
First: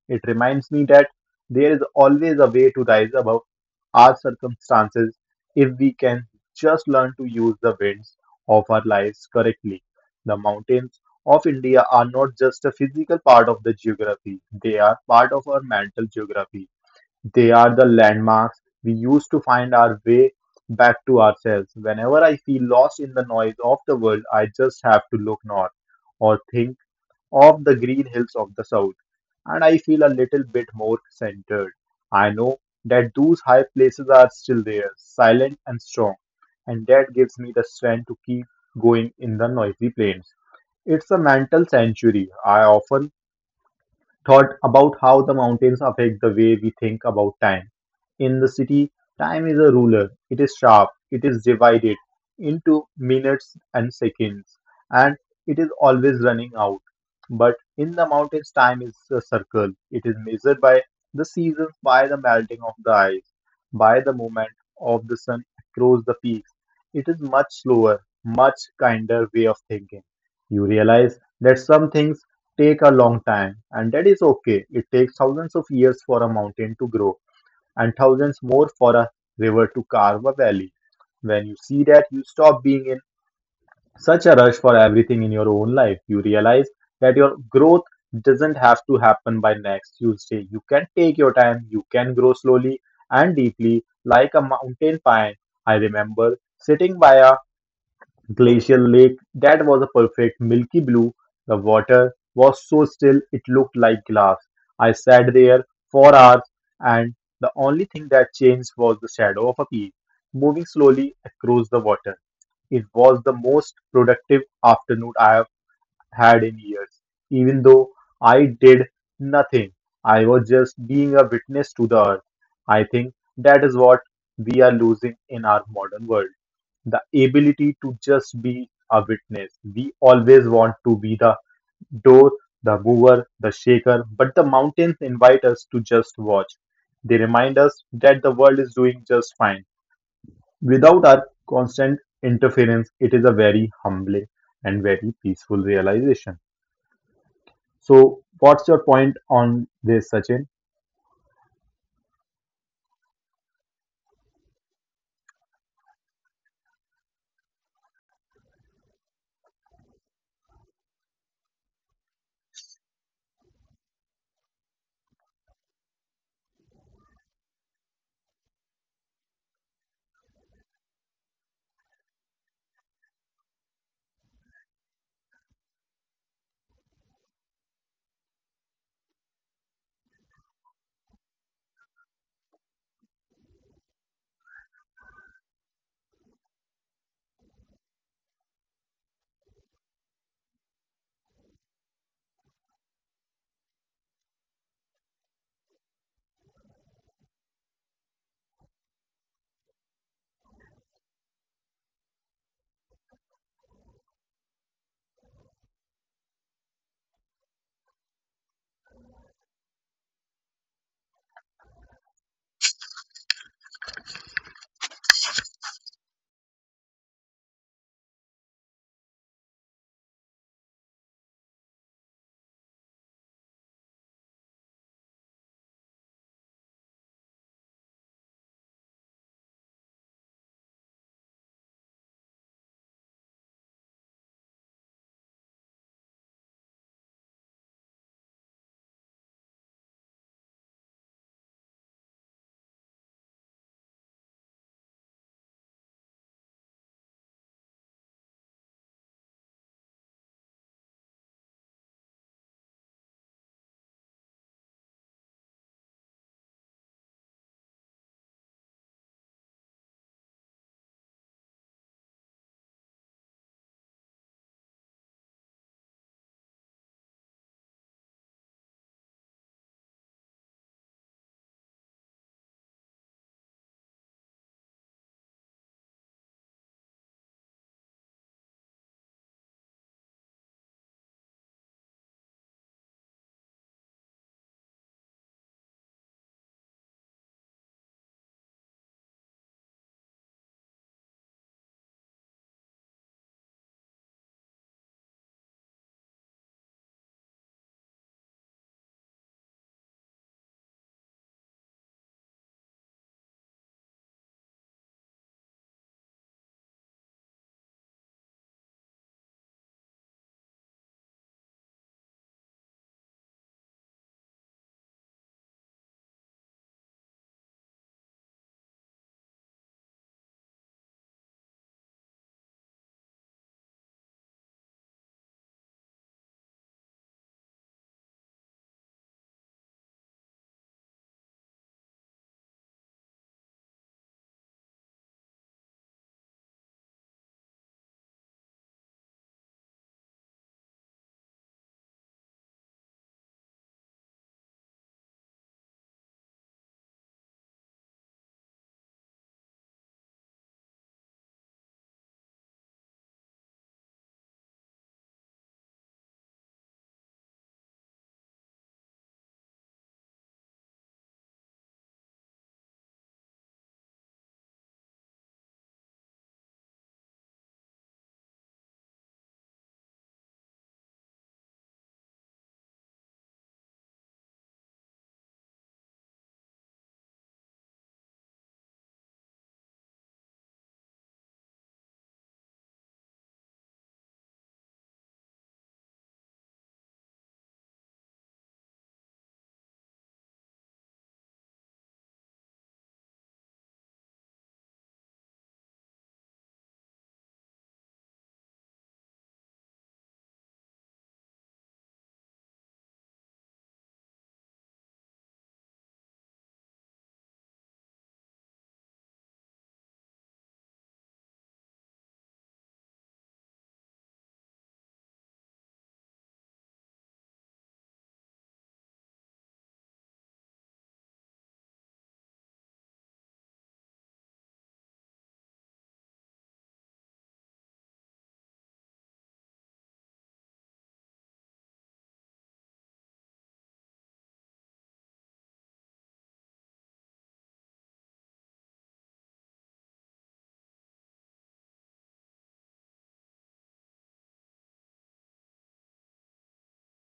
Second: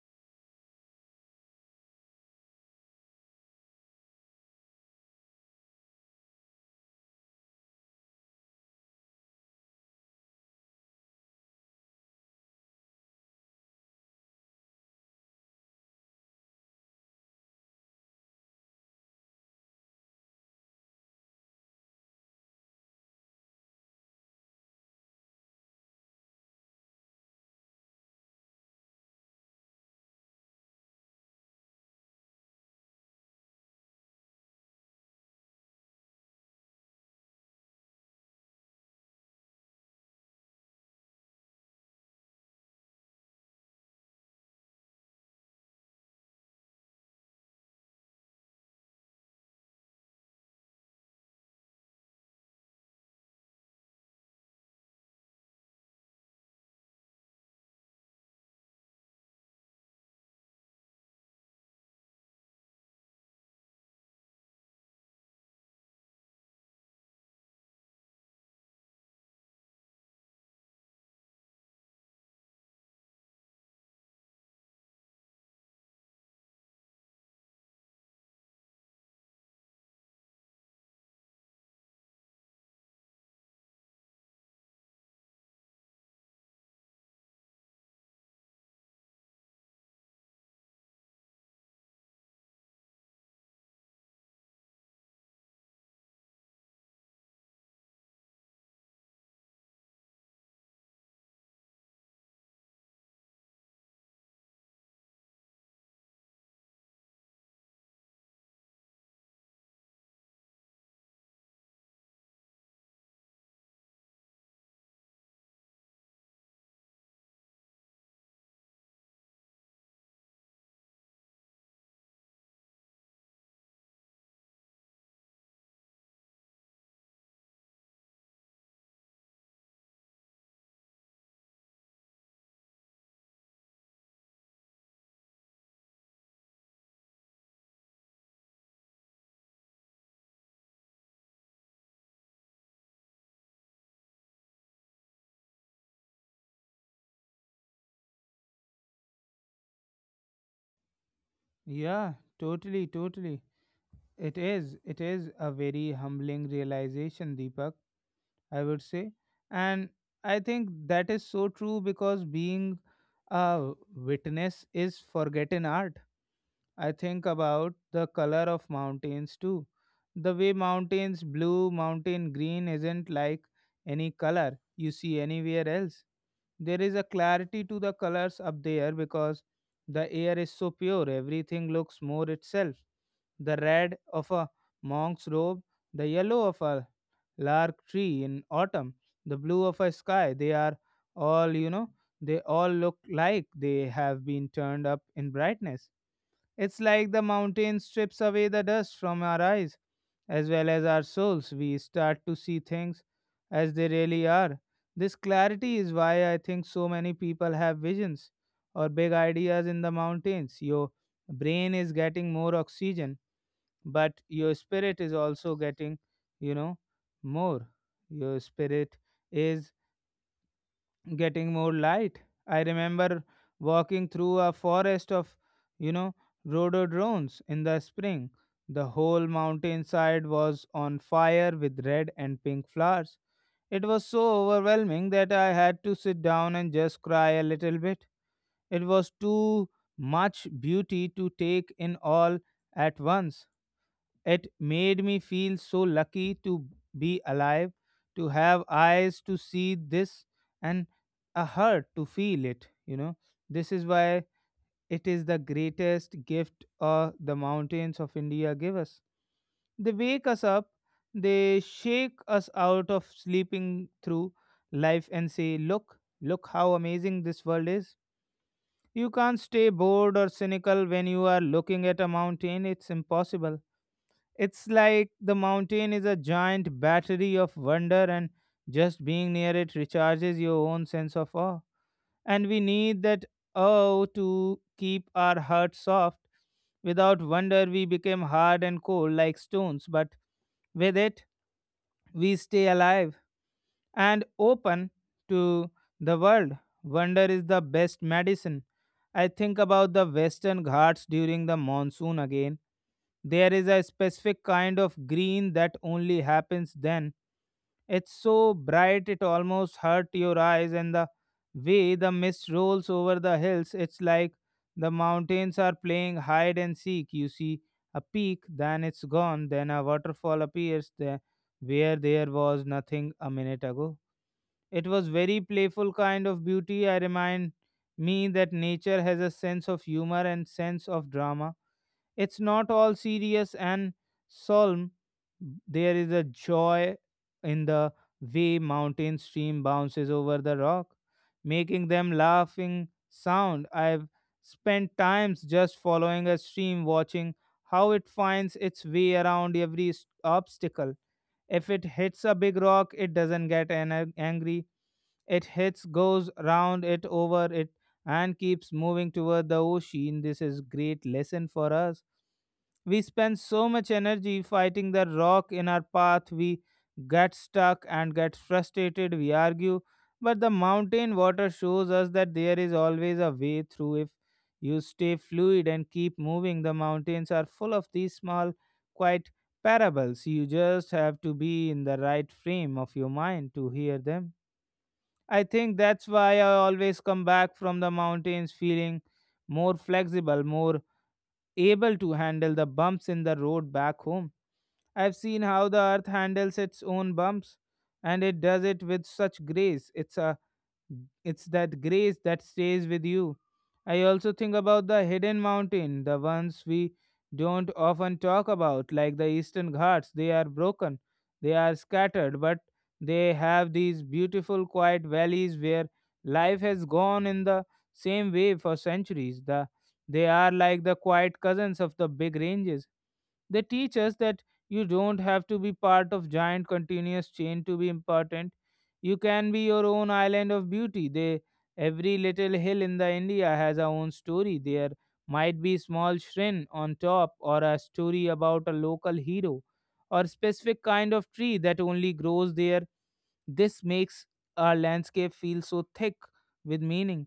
[SPEAKER 2] It reminds me that there is always a way to rise above our circumstances if we can just learn to use the winds of our lives correctly. The mountains of India are not just a physical part of the geography, they are part of our mental geography. They are the landmarks we use to find our way back to ourselves. Whenever I feel lost in the noise of the world, I just have to look north or think of the green hills of the south, and I feel a little bit more centered. I know that those high places are still there, silent and strong, and that gives me the strength to keep going in the noisy plains. It's a mental sanctuary. I often thought about how the mountains affect the way we think about time. In the city, time is a ruler. It is sharp. It is divided into minutes and seconds, and it is always running out. But in the mountains, time is a circle. It is measured by the seasons, by the melting of the ice, by the movement of the sun across the peaks. It is much slower, much kinder way of thinking. You realize that some things take a long time, and that is okay. It takes thousands of years for a mountain to grow, and thousands more for a river to carve a valley. When you see that, you stop being in such a rush for everything in your own life. You realize that your growth doesn't have to happen by next Tuesday. You can take your time, you can grow slowly and deeply, like a mountain pine. I remember sitting by a Glacial Lake, that was a perfect milky blue. The water was so still it looked like glass. I sat there for hours, and the only thing that changed was the shadow of a peak moving slowly across the water. It was the most productive afternoon I have had in years. Even though I did nothing, I was just being a witness to the earth. I think that is what we are losing in our modern world: the ability to just be a witness. We always want to be the door, the mover, the shaker, but the mountains invite us to just watch. They remind us that the world is doing just fine. Without our constant interference, it is a very humbling and very peaceful realization. So, what's your point on this, Sachin?
[SPEAKER 1] Yeah, totally, totally. It is. It is a very humbling realization, Deepak, I would say. And I think that is so true because being a witness is forgotten art. I think about the color of mountains too. The way mountains blue, mountain green isn't like any color you see anywhere else. There is a clarity to the colors up there because the air is so pure, everything looks more itself. The red of a monk's robe, the yellow of a lark tree in autumn, the blue of a sky, they are all, you know, they all look like they have been turned up in brightness. It's like the mountain strips away the dust from our eyes as well as our souls. We start to see things as they really are. This clarity is why I think so many people have visions or big ideas in the mountains. Your brain is getting more oxygen, but your spirit is also getting, you know, more. Your spirit is getting more light. I remember walking through a forest of, you know, rhododendrons in the spring. The whole mountainside was on fire with red and pink flowers. It was so overwhelming that I had to sit down and just cry a little bit. It was too much beauty to take in all at once. It made me feel so lucky to be alive, to have eyes to see this and a heart to feel it, you know. This is why it is the greatest gift uh, the mountains of India give us. They wake us up, they shake us out of sleeping through life and say, "Look, look how amazing this world is." You can't stay bored or cynical when you are looking at a mountain, it's impossible. It's like the mountain is a giant battery of wonder, and just being near it recharges your own sense of awe. And we need that awe to keep our hearts soft. Without wonder, we become hard and cold like stones, but with it, we stay alive and open to the world. Wonder is the best medicine. I think about the Western Ghats during the monsoon again. There is a specific kind of green that only happens then. It's so bright it almost hurt your eyes, and the way the mist rolls over the hills, it's like the mountains are playing hide and seek. You see a peak, then it's gone, then a waterfall appears there where there was nothing a minute ago. It was very playful kind of beauty. I remind me that nature has a sense of humor and sense of drama. It's not all serious and solemn. There is a joy in the way mountain stream bounces over the rock, making them laughing sound. I've spent times just following a stream, watching how it finds its way around every s- obstacle. If it hits a big rock, it doesn't get an- angry. It hits, goes round it, over it, and keeps moving toward the ocean. This is great lesson for us. We spend so much energy fighting the rock in our path, we get stuck and get frustrated, we argue. But the mountain water shows us that there is always a way through if you stay fluid and keep moving. The mountains are full of these small, quiet parables. You just have to be in the right frame of your mind to hear them. I think that's why I always come back from the mountains feeling more flexible, more able to handle the bumps in the road back home. I've seen how the earth handles its own bumps and it does it with such grace. It's a it's that grace that stays with you. I also think about the hidden mountain, the ones we don't often talk about, like the Eastern Ghats. They are broken, they are scattered, but they have these beautiful, quiet valleys where life has gone in the same way for centuries. The, they are like the quiet cousins of the big ranges. They teach us that you don't have to be part of giant continuous chain to be important. You can be your own island of beauty. They, every little hill in the India has a own story. There might be small shrine on top, or a story about a local hero, or specific kind of tree that only grows there. This makes our landscape feel so thick with meaning.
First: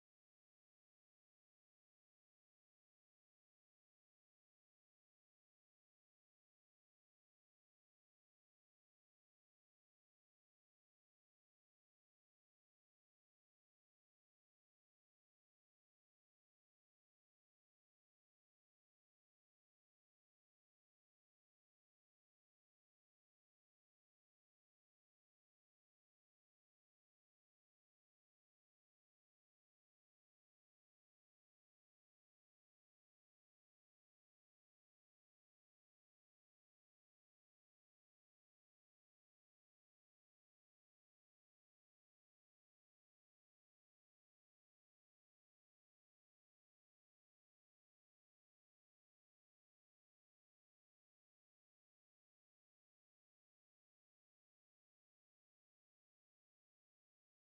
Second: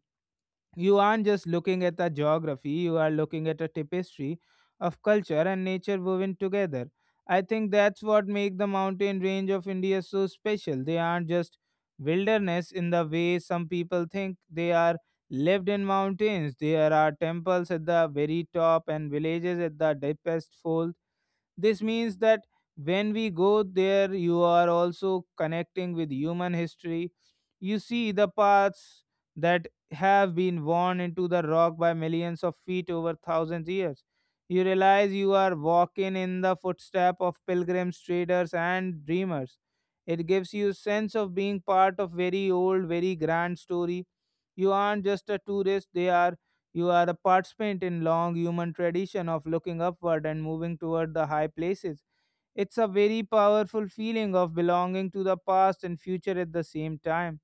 [SPEAKER 1] You aren't just looking at the geography, you are looking at a tapestry of culture and nature woven together. I think that's what makes the mountain range of India so special. They aren't just wilderness in the way some people think, they are lived in mountains. There are temples at the very top and villages at the deepest folds. This means that when we go there, you are also connecting with human history. You see the paths that have been worn into the rock by millions of feet over thousands years. You realize you are walking in the footstep of pilgrims, traders, and dreamers. It gives you sense of being part of very old, very grand story. You aren't just a tourist; they are you are a participant in long human tradition of looking upward and moving toward the high places. It's a very powerful feeling of belonging to the past and future at the same time.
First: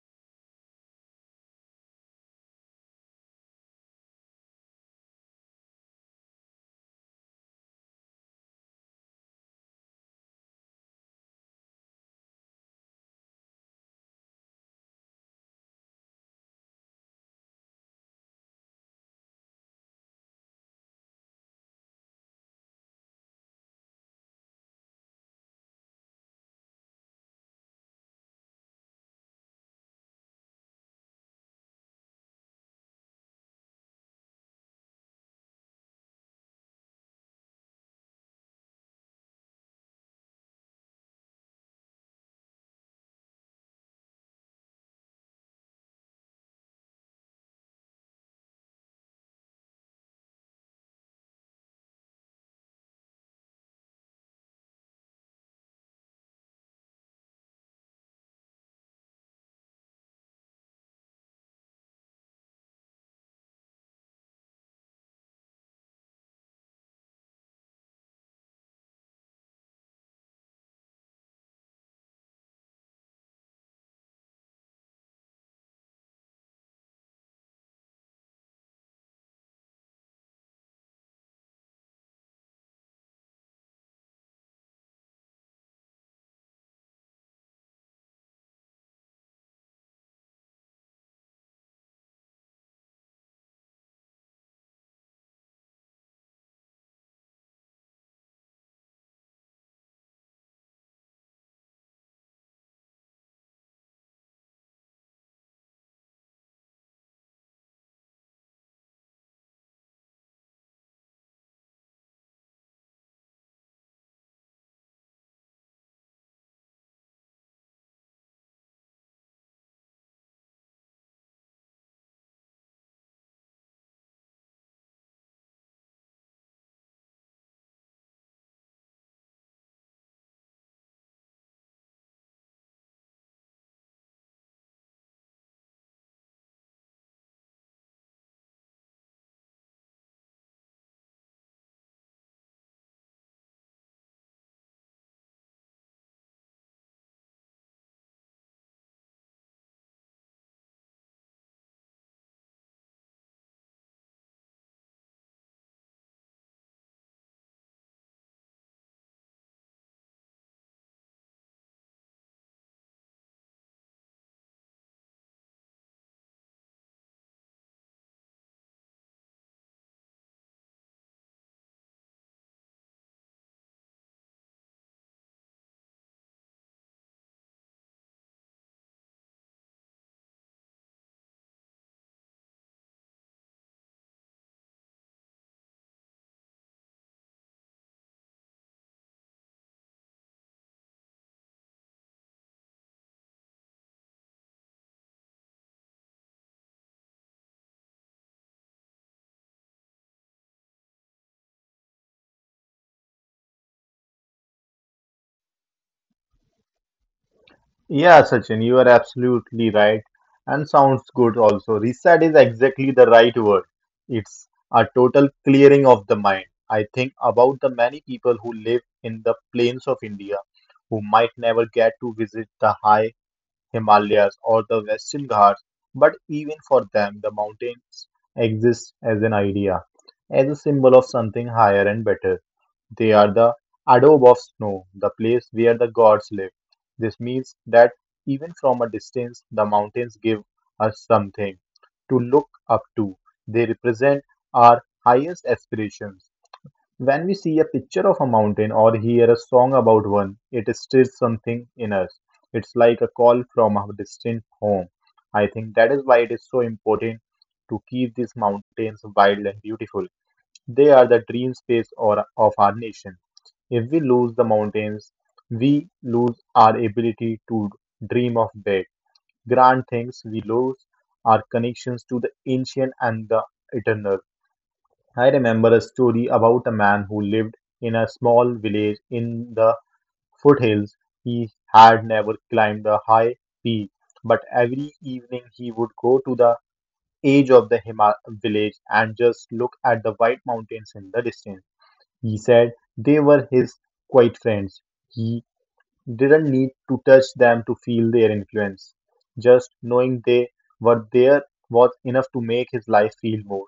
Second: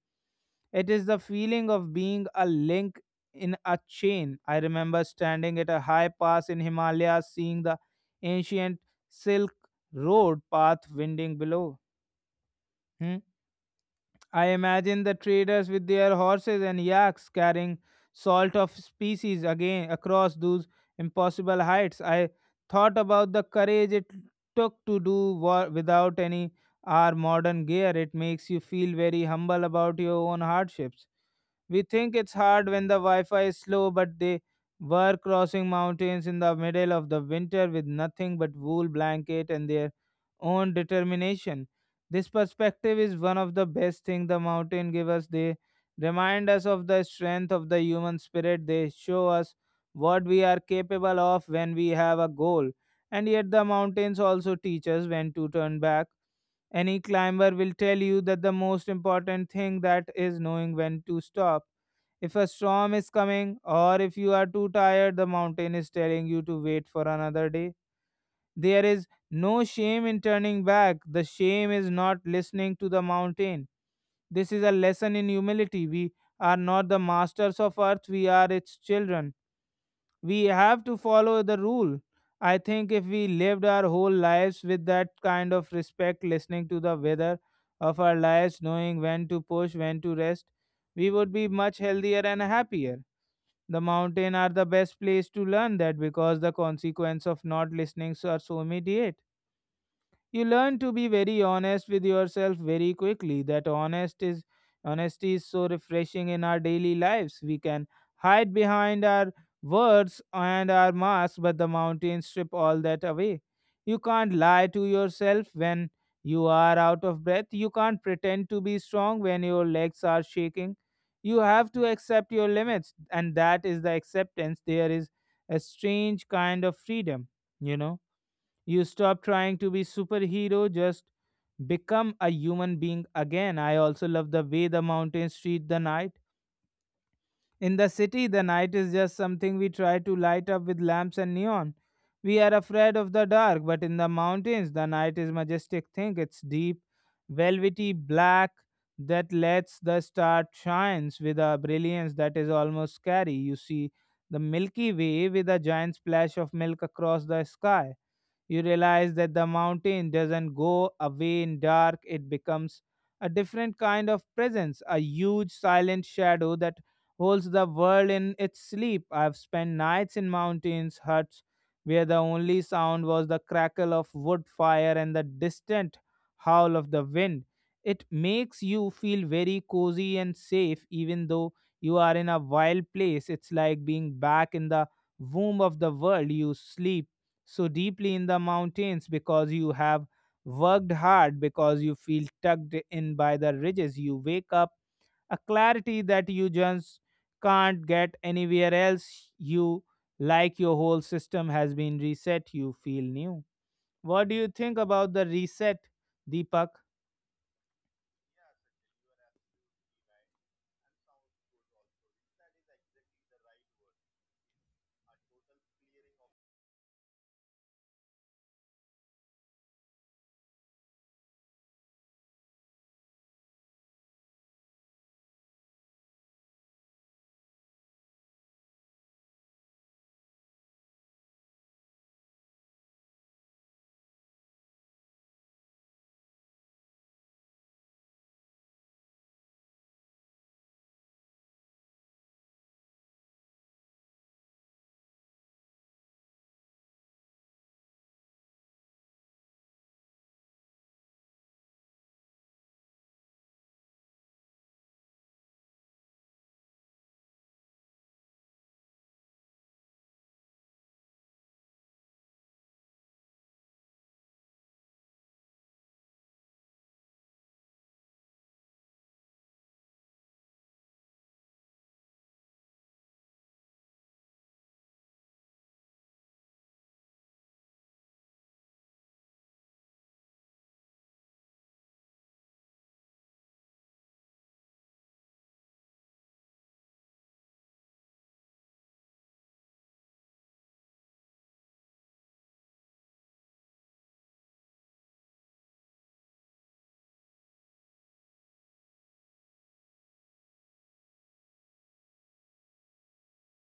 [SPEAKER 1] It is the feeling of being a link in a chain. I remember standing at a high pass in Himalayas, seeing the ancient silk road path winding below. Hmm. I imagine the traders with their horses and yaks carrying salt of species again across those impossible heights. I thought about the courage it took to do war without any our modern gear. It makes you feel very humble about your own hardships. We think it's hard when the Wi Fi is slow, but they were crossing mountains in the middle of the winter with nothing but wool blanket and their own determination. This perspective is one of the best thing the mountain give us. They remind us of the strength of the human spirit. They show us what we are capable of when we have a goal. And yet the mountains also teach us when to turn back. Any climber will tell you that the most important thing that is knowing when to stop. If a storm is coming or if you are too tired, the mountain is telling you to wait for another day, there is no shame in turning back. The shame is not listening to the mountain. This is a lesson in humility. We are not the masters of earth, we are its children. We have to follow the rule. I think if we lived our whole lives with that kind of respect, listening to the weather of our lives, knowing when to push, when to rest, we would be much healthier and happier. The mountain are the best place to learn that because the consequence of not listening are so immediate, you learn to be very honest with yourself very quickly. That honest is Honesty is so refreshing in our daily lives. We can hide behind our words and our masks, but the mountains strip all that away. You can't lie to yourself when you are out of breath. You can't pretend to be strong when your legs are shaking. You have to accept your limits, and that is the acceptance. There is a strange kind of freedom, you know, you stop trying to be superhero, just become a human being again. I also love the way the mountains treat the night. In the city, the night is just something we try to light up with lamps and neon. We are afraid of the dark, but in the mountains, the night is majestic thing. It's deep, velvety black that lets the star shines with a brilliance that is almost scary. You see the Milky Way with a giant splash of milk across the sky. You realize that the mountain doesn't go away in dark, it becomes a different kind of presence, a huge silent shadow that holds the world in its sleep. I've spent nights in mountains, huts, where the only sound was the crackle of wood fire and the distant howl of the wind. It makes you feel very cozy and safe, even though you are in a wild place. It's like being back in the womb of the world. You sleep so deeply in the mountains because you have worked hard, because you feel tugged in by the ridges. You wake up a clarity that you just can't get anywhere else. You, like your whole system has been reset, you feel new. What do you think about the reset, Deepak?
[SPEAKER 2] Yeah, Sachin, you are absolutely right. And sounds good also. Reset is exactly the right word. It's a total clearing of the mind. I think about the many people who live in the plains of India who might never get to visit the high Himalayas or the Western Ghats, but even for them, the mountains exist as an idea, as a symbol of something higher and better. They are the adobe of snow, the place where the gods live. This means that even from a distance, the mountains give us something to look up to. They represent our highest aspirations. When we see a picture of a mountain or hear a song about one, it stirs something in us. It's like a call from a distant home. I think that is why it is so important to keep these mountains wild and beautiful. They are the dream space or, of our nation. If we lose the mountains, we lose our ability to dream of big, grand things. We lose our connections to the ancient and the eternal. I remember a story about a man who lived in a small village in the foothills. He had never climbed a high peak, but every evening he would go to the edge of the Hima village and just look at the white mountains in the distance. He said they were his quiet friends. He didn't need to touch them to feel their influence. Just knowing they were there was enough to make his life feel more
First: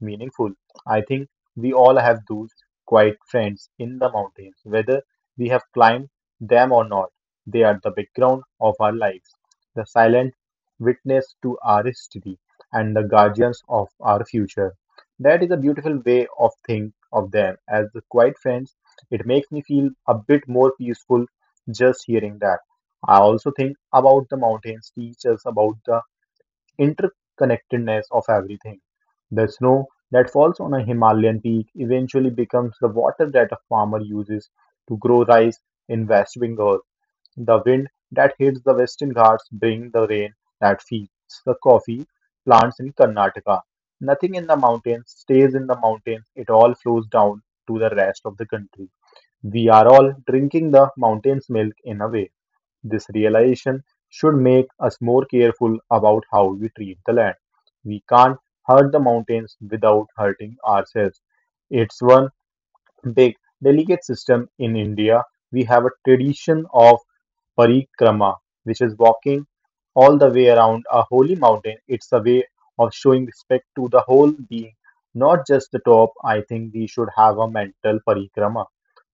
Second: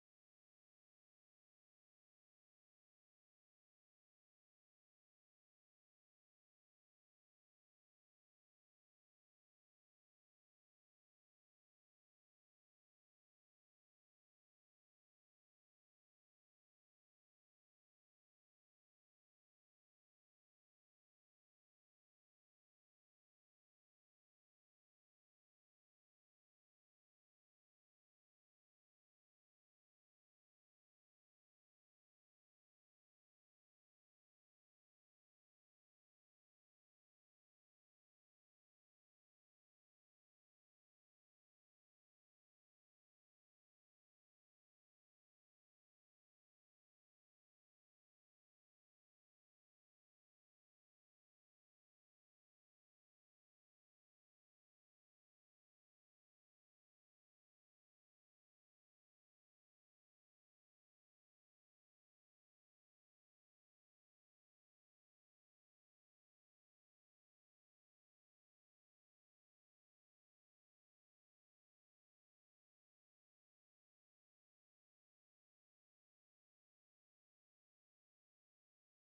[SPEAKER 2] meaningful. I think we all have those quiet friends in the mountains, whether we have climbed them or not. They are the background of our lives, the silent witness to our history, and the guardians of our future. That is a beautiful way of think of them as the quiet friends. It makes me feel a bit more peaceful just hearing that. I also think about the mountains teach us about the interconnectedness of everything. The snow that falls on a Himalayan peak eventually becomes the water that a farmer uses to grow rice in West Bengal. The wind that hits the Western Ghats brings the rain that feeds the coffee plants in Karnataka. Nothing in the mountains stays in the mountains, it all flows down to the rest of the country. We are all drinking the mountain's milk in a way. This realization should make us more careful about how we treat the land. We can't hurt the mountains without hurting ourselves. It's one big, delicate system in India. We have a tradition of parikrama, which is walking all the way around a holy mountain. It's a way of showing respect to the whole being, not just the top. I think we should have a mental parikrama.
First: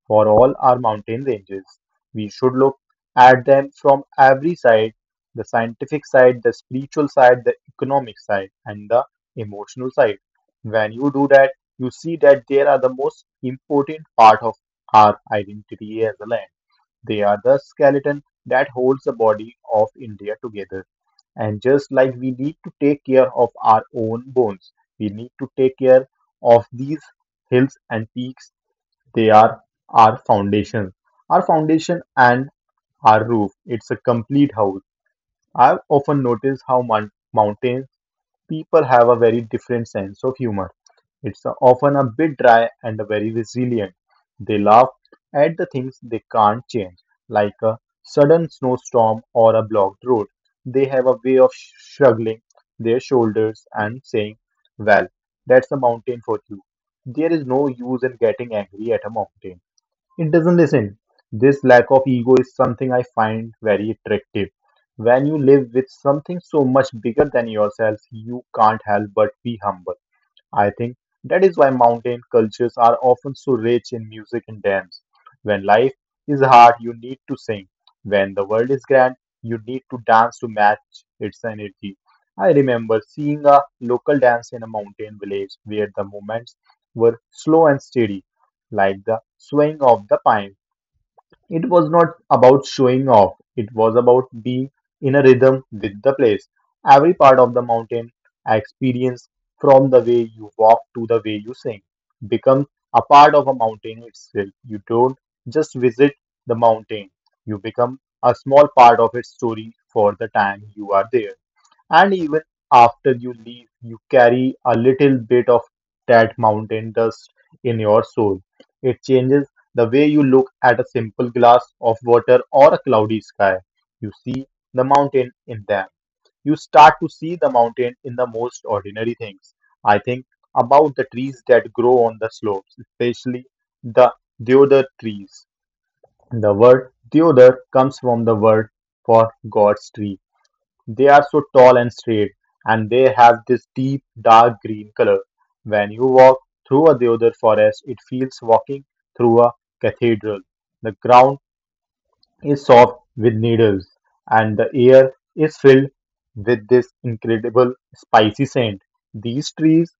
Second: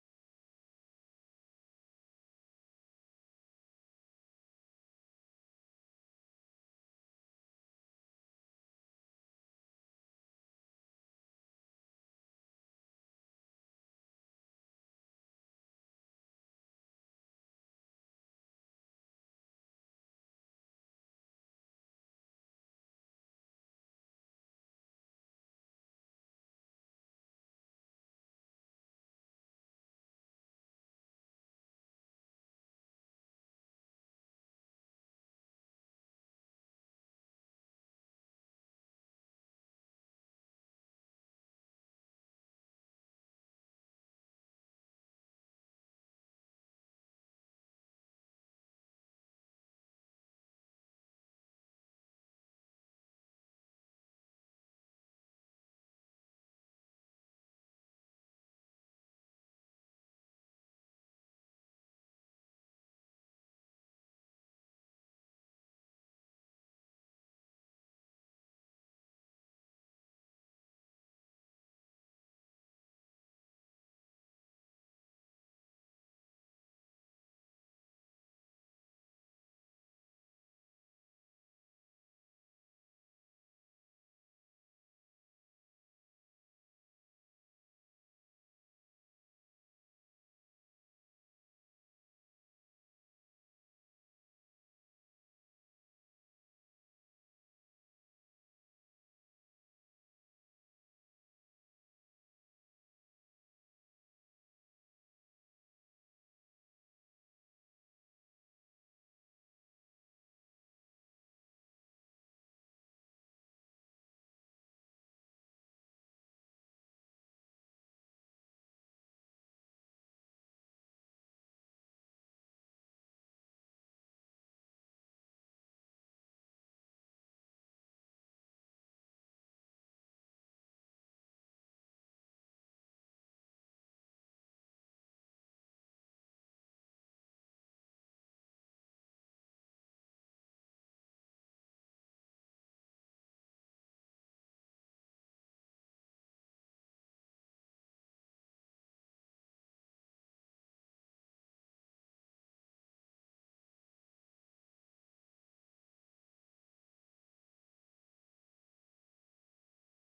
[SPEAKER 2] For all our mountain ranges, we should look at them from every side: the scientific side, the spiritual side, the economic side, and the emotional side. When you do that, you see that they are the most important part of our identity as a land. They are the skeleton that holds the body of India together. And just like we need to take care of our own bones, we need to take care of these hills and peaks. They are our foundation, our foundation and our roof. It's a complete house. I've often noticed how moun- mountains people have a very different sense of humor. It's a- often a bit dry and a very resilient. They laugh at the things they can't change, like a sudden snowstorm or a blocked road. They have a way of sh- shrugging their shoulders and saying, "Well, that's a mountain for you." There is no use in getting angry at a mountain. It doesn't listen. This lack of ego is something I find very attractive. When you live with something so much bigger than yourself, you can't help but be humble. I think that is why mountain cultures are often so rich in music and dance. When life is hard, you need to sing. When the world is grand, you need to dance to match its energy. I remember seeing a local dance in a mountain village where the movements were slow and steady, like the swaying of the pine. It was not about showing off, it was about being in a rhythm with the place. Every part of the mountain I experience, from the way you walk to the way you sing, becomes a part of a mountain itself. You don't just visit the mountain, you become a small part of its story for the time you are there. And even after you leave, you carry a little bit of that mountain dust in your soul. It changes the way you look at a simple glass of water or a cloudy sky. You see the mountain in them. You start to see the mountain in the most ordinary things. I think about the trees that grow on the slopes, especially the deodar trees. The word deodar comes from the word for God's tree. They are so tall and straight, and they have this deep, dark green color. When you walk through a deodar forest, it feels walking through a cathedral. The ground is soft with needles, and the air is filled with this incredible spicy scent. These trees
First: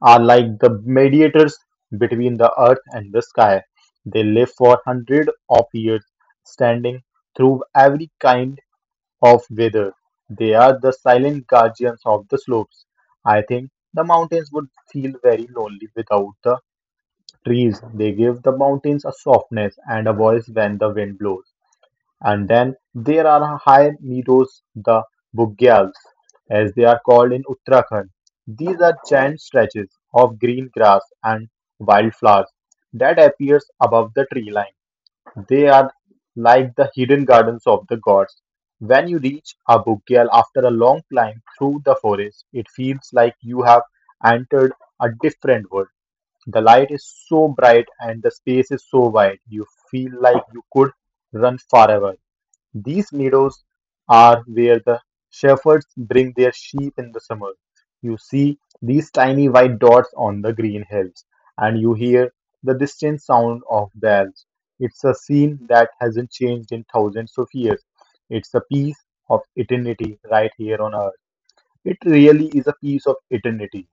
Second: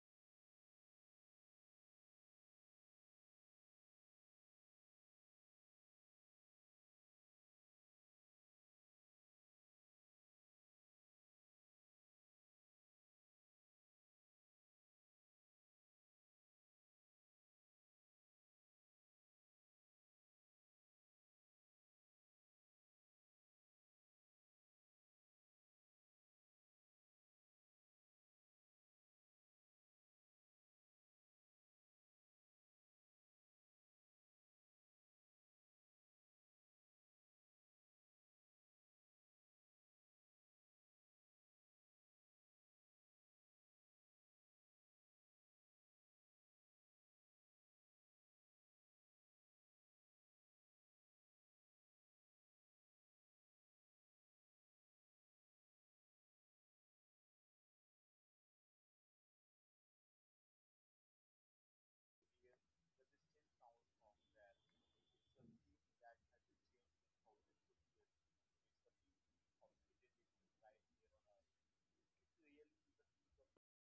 [SPEAKER 2] are like the mediators between the earth and the sky. They live for hundreds of years, standing through every kind of weather. They are the silent guardians of the slopes. I think the mountains would feel very lonely without the trees. They give the mountains a softness and a voice when the wind blows. And then there are high meadows, the bugyals, as they are called in Uttarakhand. These are giant stretches of green grass and wildflowers that appears above the tree line. They are like the hidden gardens of the gods. When you reach Abugyal after a long climb through the forest, it feels like you have entered a different world. The light is so bright and the space is so wide, you feel like you could run forever. These meadows are where the shepherds bring their sheep in the summer. You see these tiny white dots on the green hills, and you hear the distant sound of bells. It's a scene that hasn't changed in thousands of years. It's a piece of eternity right here on earth. It really is a piece of eternity.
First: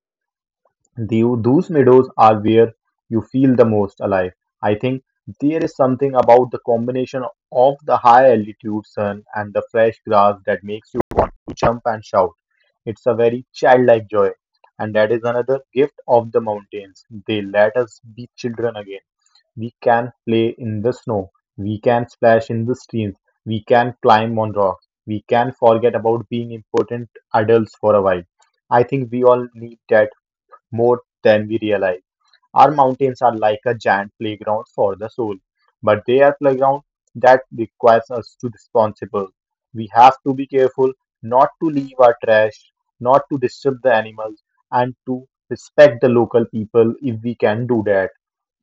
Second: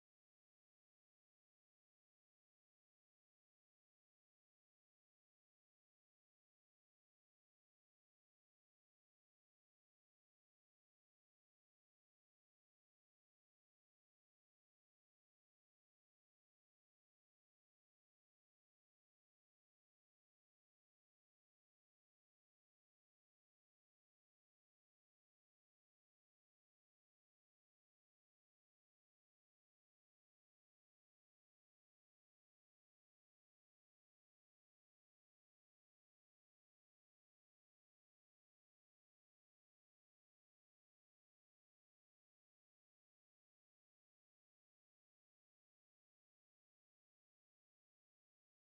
[SPEAKER 2] The, those meadows are where you feel the most alive. I think there is something about the combination of the high altitude sun and the fresh grass that makes you jump and shout. It's a very childlike joy. And that is another gift of the mountains. They let us be children again. We can play in the snow. We can splash in the streams. We can climb on rocks. We can forget about being important adults for a while. I think we all need that more than we realize. Our mountains are like a giant playground for the soul, but they are playground that requires us to be responsible. We have to be careful not to leave our trash, not to disturb the animals, and to respect the local people if we can do that.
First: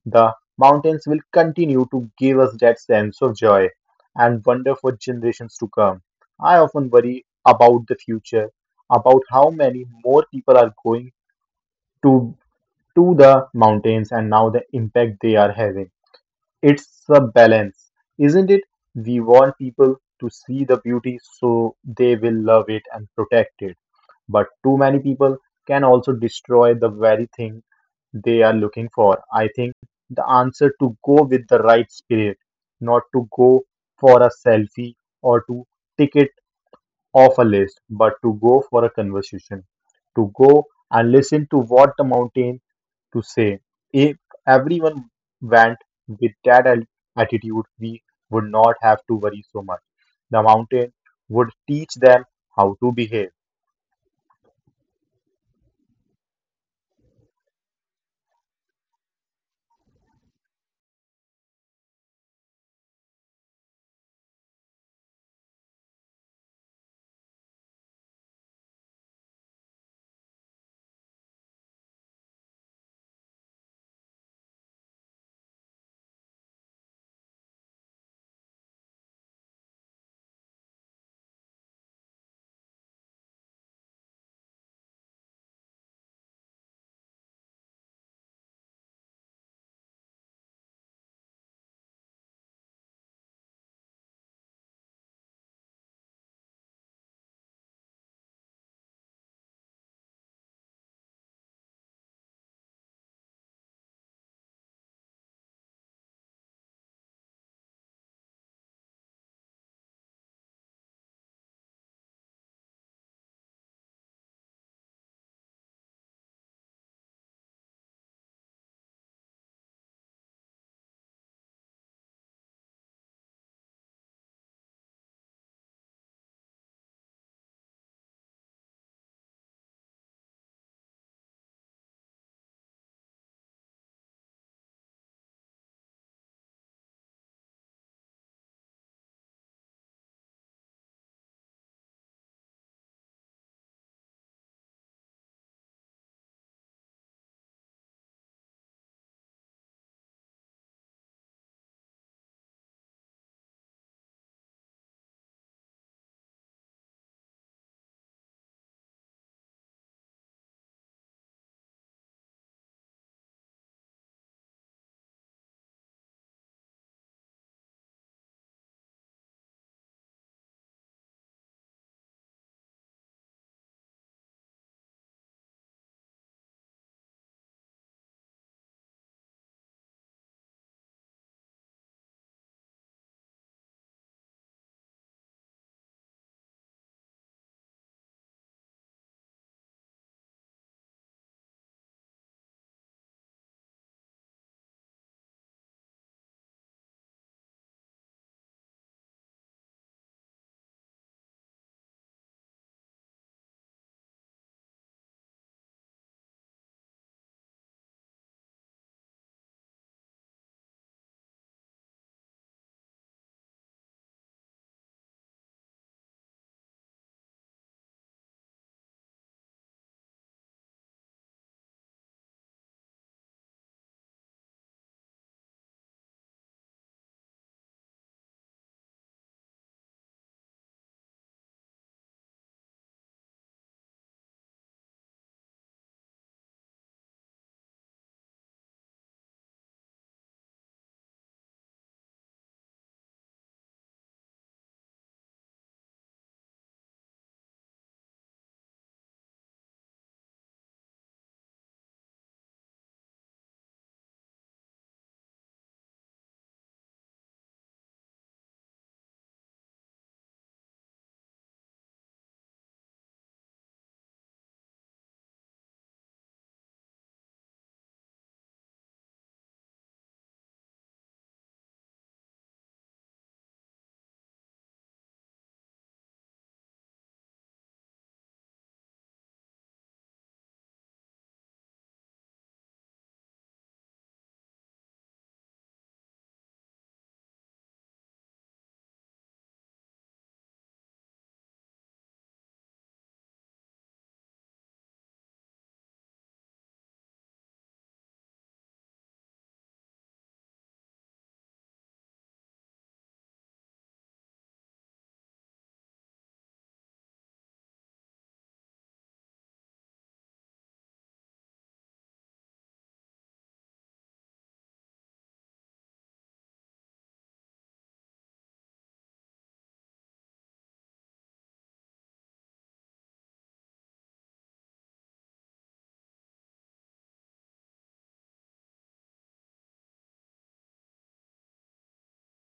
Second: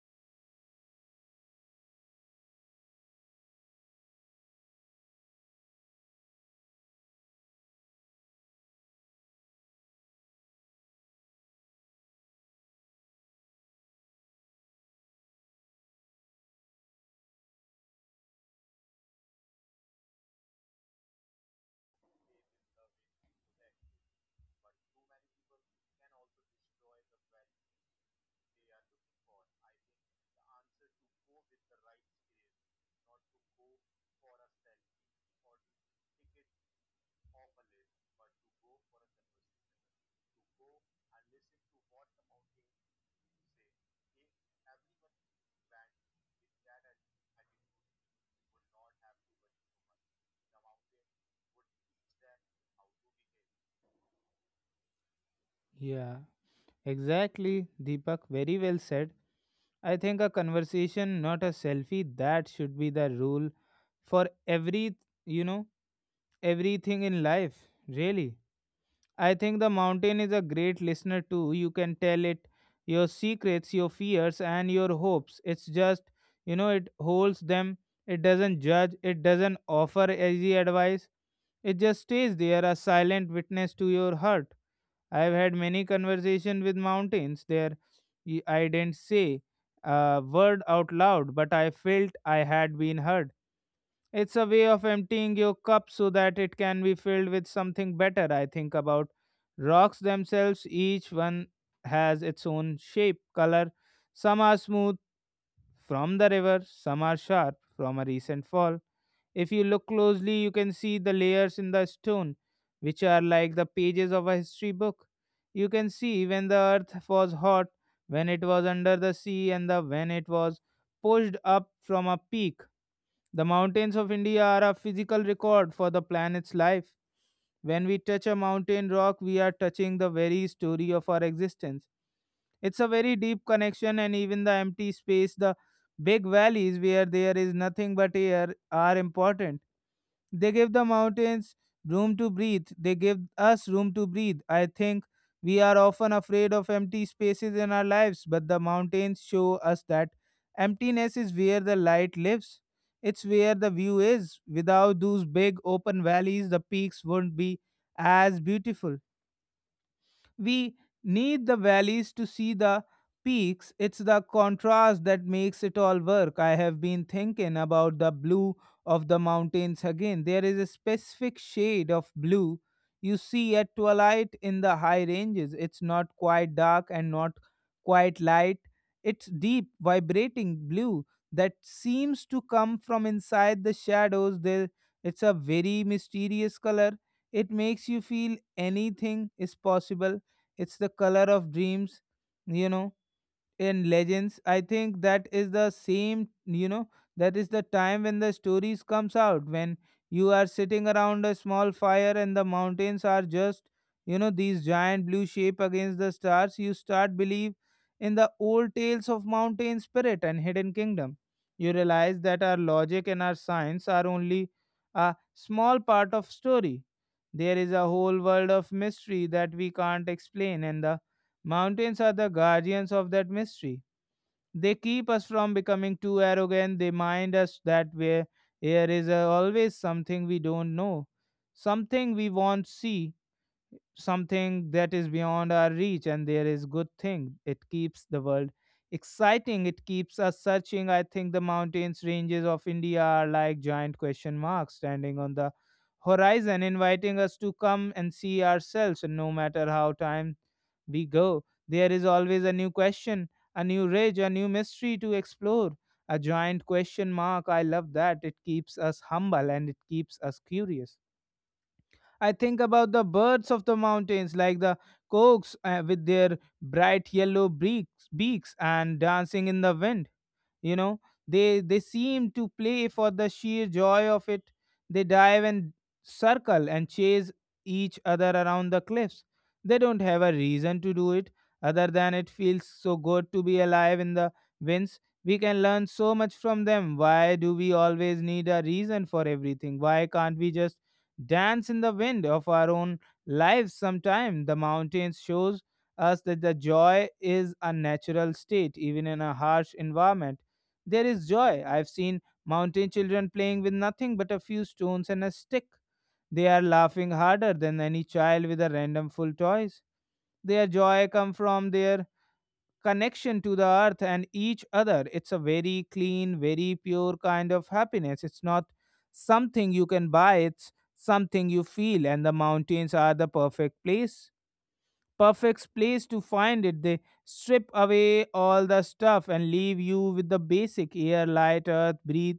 [SPEAKER 2] The mountains will continue to give us that sense of joy and wonder for generations to come. I often worry about the future, about how many more people are going to to the mountains and now the impact they are having. It's a balance, isn't it? We want people to see the beauty so they will love it and protect it. But too many people can also destroy the very thing they are looking for. I think the answer to go with the right spirit, not to go for a selfie or to tick it off a list, but to go for a conversation, to go and listen to what the mountain to say. If everyone went with that al- attitude, we would not have to worry so much. The mountain would teach them how to behave.
[SPEAKER 1] Yeah, exactly, Deepak. Very well said. I think a conversation, not a selfie, that should be the rule for every, you know, everything in life, really. I think the mountain is a great listener too. You can tell it your secrets, your fears, and your hopes. It's just, you know, it holds them, it doesn't judge, it doesn't offer easy advice. It just stays there, a silent witness to your heart. I've had many conversations with mountains there. y- I didn't say a word out loud, but I felt I had been heard. It's a way of emptying your cup so that it can be filled with something better. I think about rocks themselves, each one has its own shape, color. Some are smooth from the river, some are sharp from a recent fall. If you look closely, you can see the layers in the stone, which are like the pages of a history book. You can see when the earth was hot, when it was under the sea, and the when it was pushed up from a peak, the mountains of India are a physical record for the planet's life. When we touch a mountain rock, we are touching the very story of our existence. It's a very deep connection, and even the empty space, the big valleys where there is nothing but air, are important. They give the mountains room to breathe. They give us room to breathe. I think we are often afraid of empty spaces in our lives, but the mountains show us that emptiness is where the light lives. It's where the view is. Without those big open valleys, the peaks wouldn't be as beautiful. We need the valleys to see the peaks. It's the contrast that makes it all work. I have been thinking about the blue of the mountains again. There is a specific shade of blue you see at twilight in the high ranges. It's not quite dark and not quite light. It's deep, vibrating blue that seems to come from inside the shadows. There, it's a very mysterious color. It makes you feel anything is possible, it's the color of dreams, you know, in legends. I think that is the same, you know, that is the time when the stories comes out, when you are sitting around a small fire and the mountains are just, you know, these giant blue shape against the stars, you start believe in the old tales of mountain spirit and hidden kingdom. You realize that our logic and our science are only a small part of story. There is a whole world of mystery that we can't explain, and the mountains are the guardians of that mystery. They keep us from becoming too arrogant. They mind us that where here is uh, always something we don't know, something we won't see, something that is beyond our reach, and there is good thing, it keeps the world exciting, it keeps us searching. I think the mountains ranges of india are like giant question marks standing on the horizon, inviting us to come and see ourselves, and no matter how time we go, there is always a new question, a new ridge, a new mystery to explore. A giant question mark, I love that. It keeps us humble and it keeps us curious. I think about the birds of the mountains, like the cokes uh, with their bright yellow beaks, beaks and dancing in the wind, you know, they they seem to play for the sheer joy of it. They dive and circle and chase each other around the cliffs. They don't have a reason to do it other than it feels so good to be alive in the winds. We can learn so much from them. Why do we always need a reason for everything? Why can't we just dance in the wind of our own lives? Sometime the mountains shows us that the joy is a natural state. Even in a harsh environment, there is joy. I've seen mountain children playing with nothing but a few stones and a stick. They are laughing harder than any child with a random full toys. Their joy come from their connection to the earth and each other. It's a very clean, very pure kind of happiness. It's not something you can buy, it's something you feel, and the mountains are the perfect place perfect place to find it. They strip away all the stuff and leave you with the basic air, light, earth, breathe.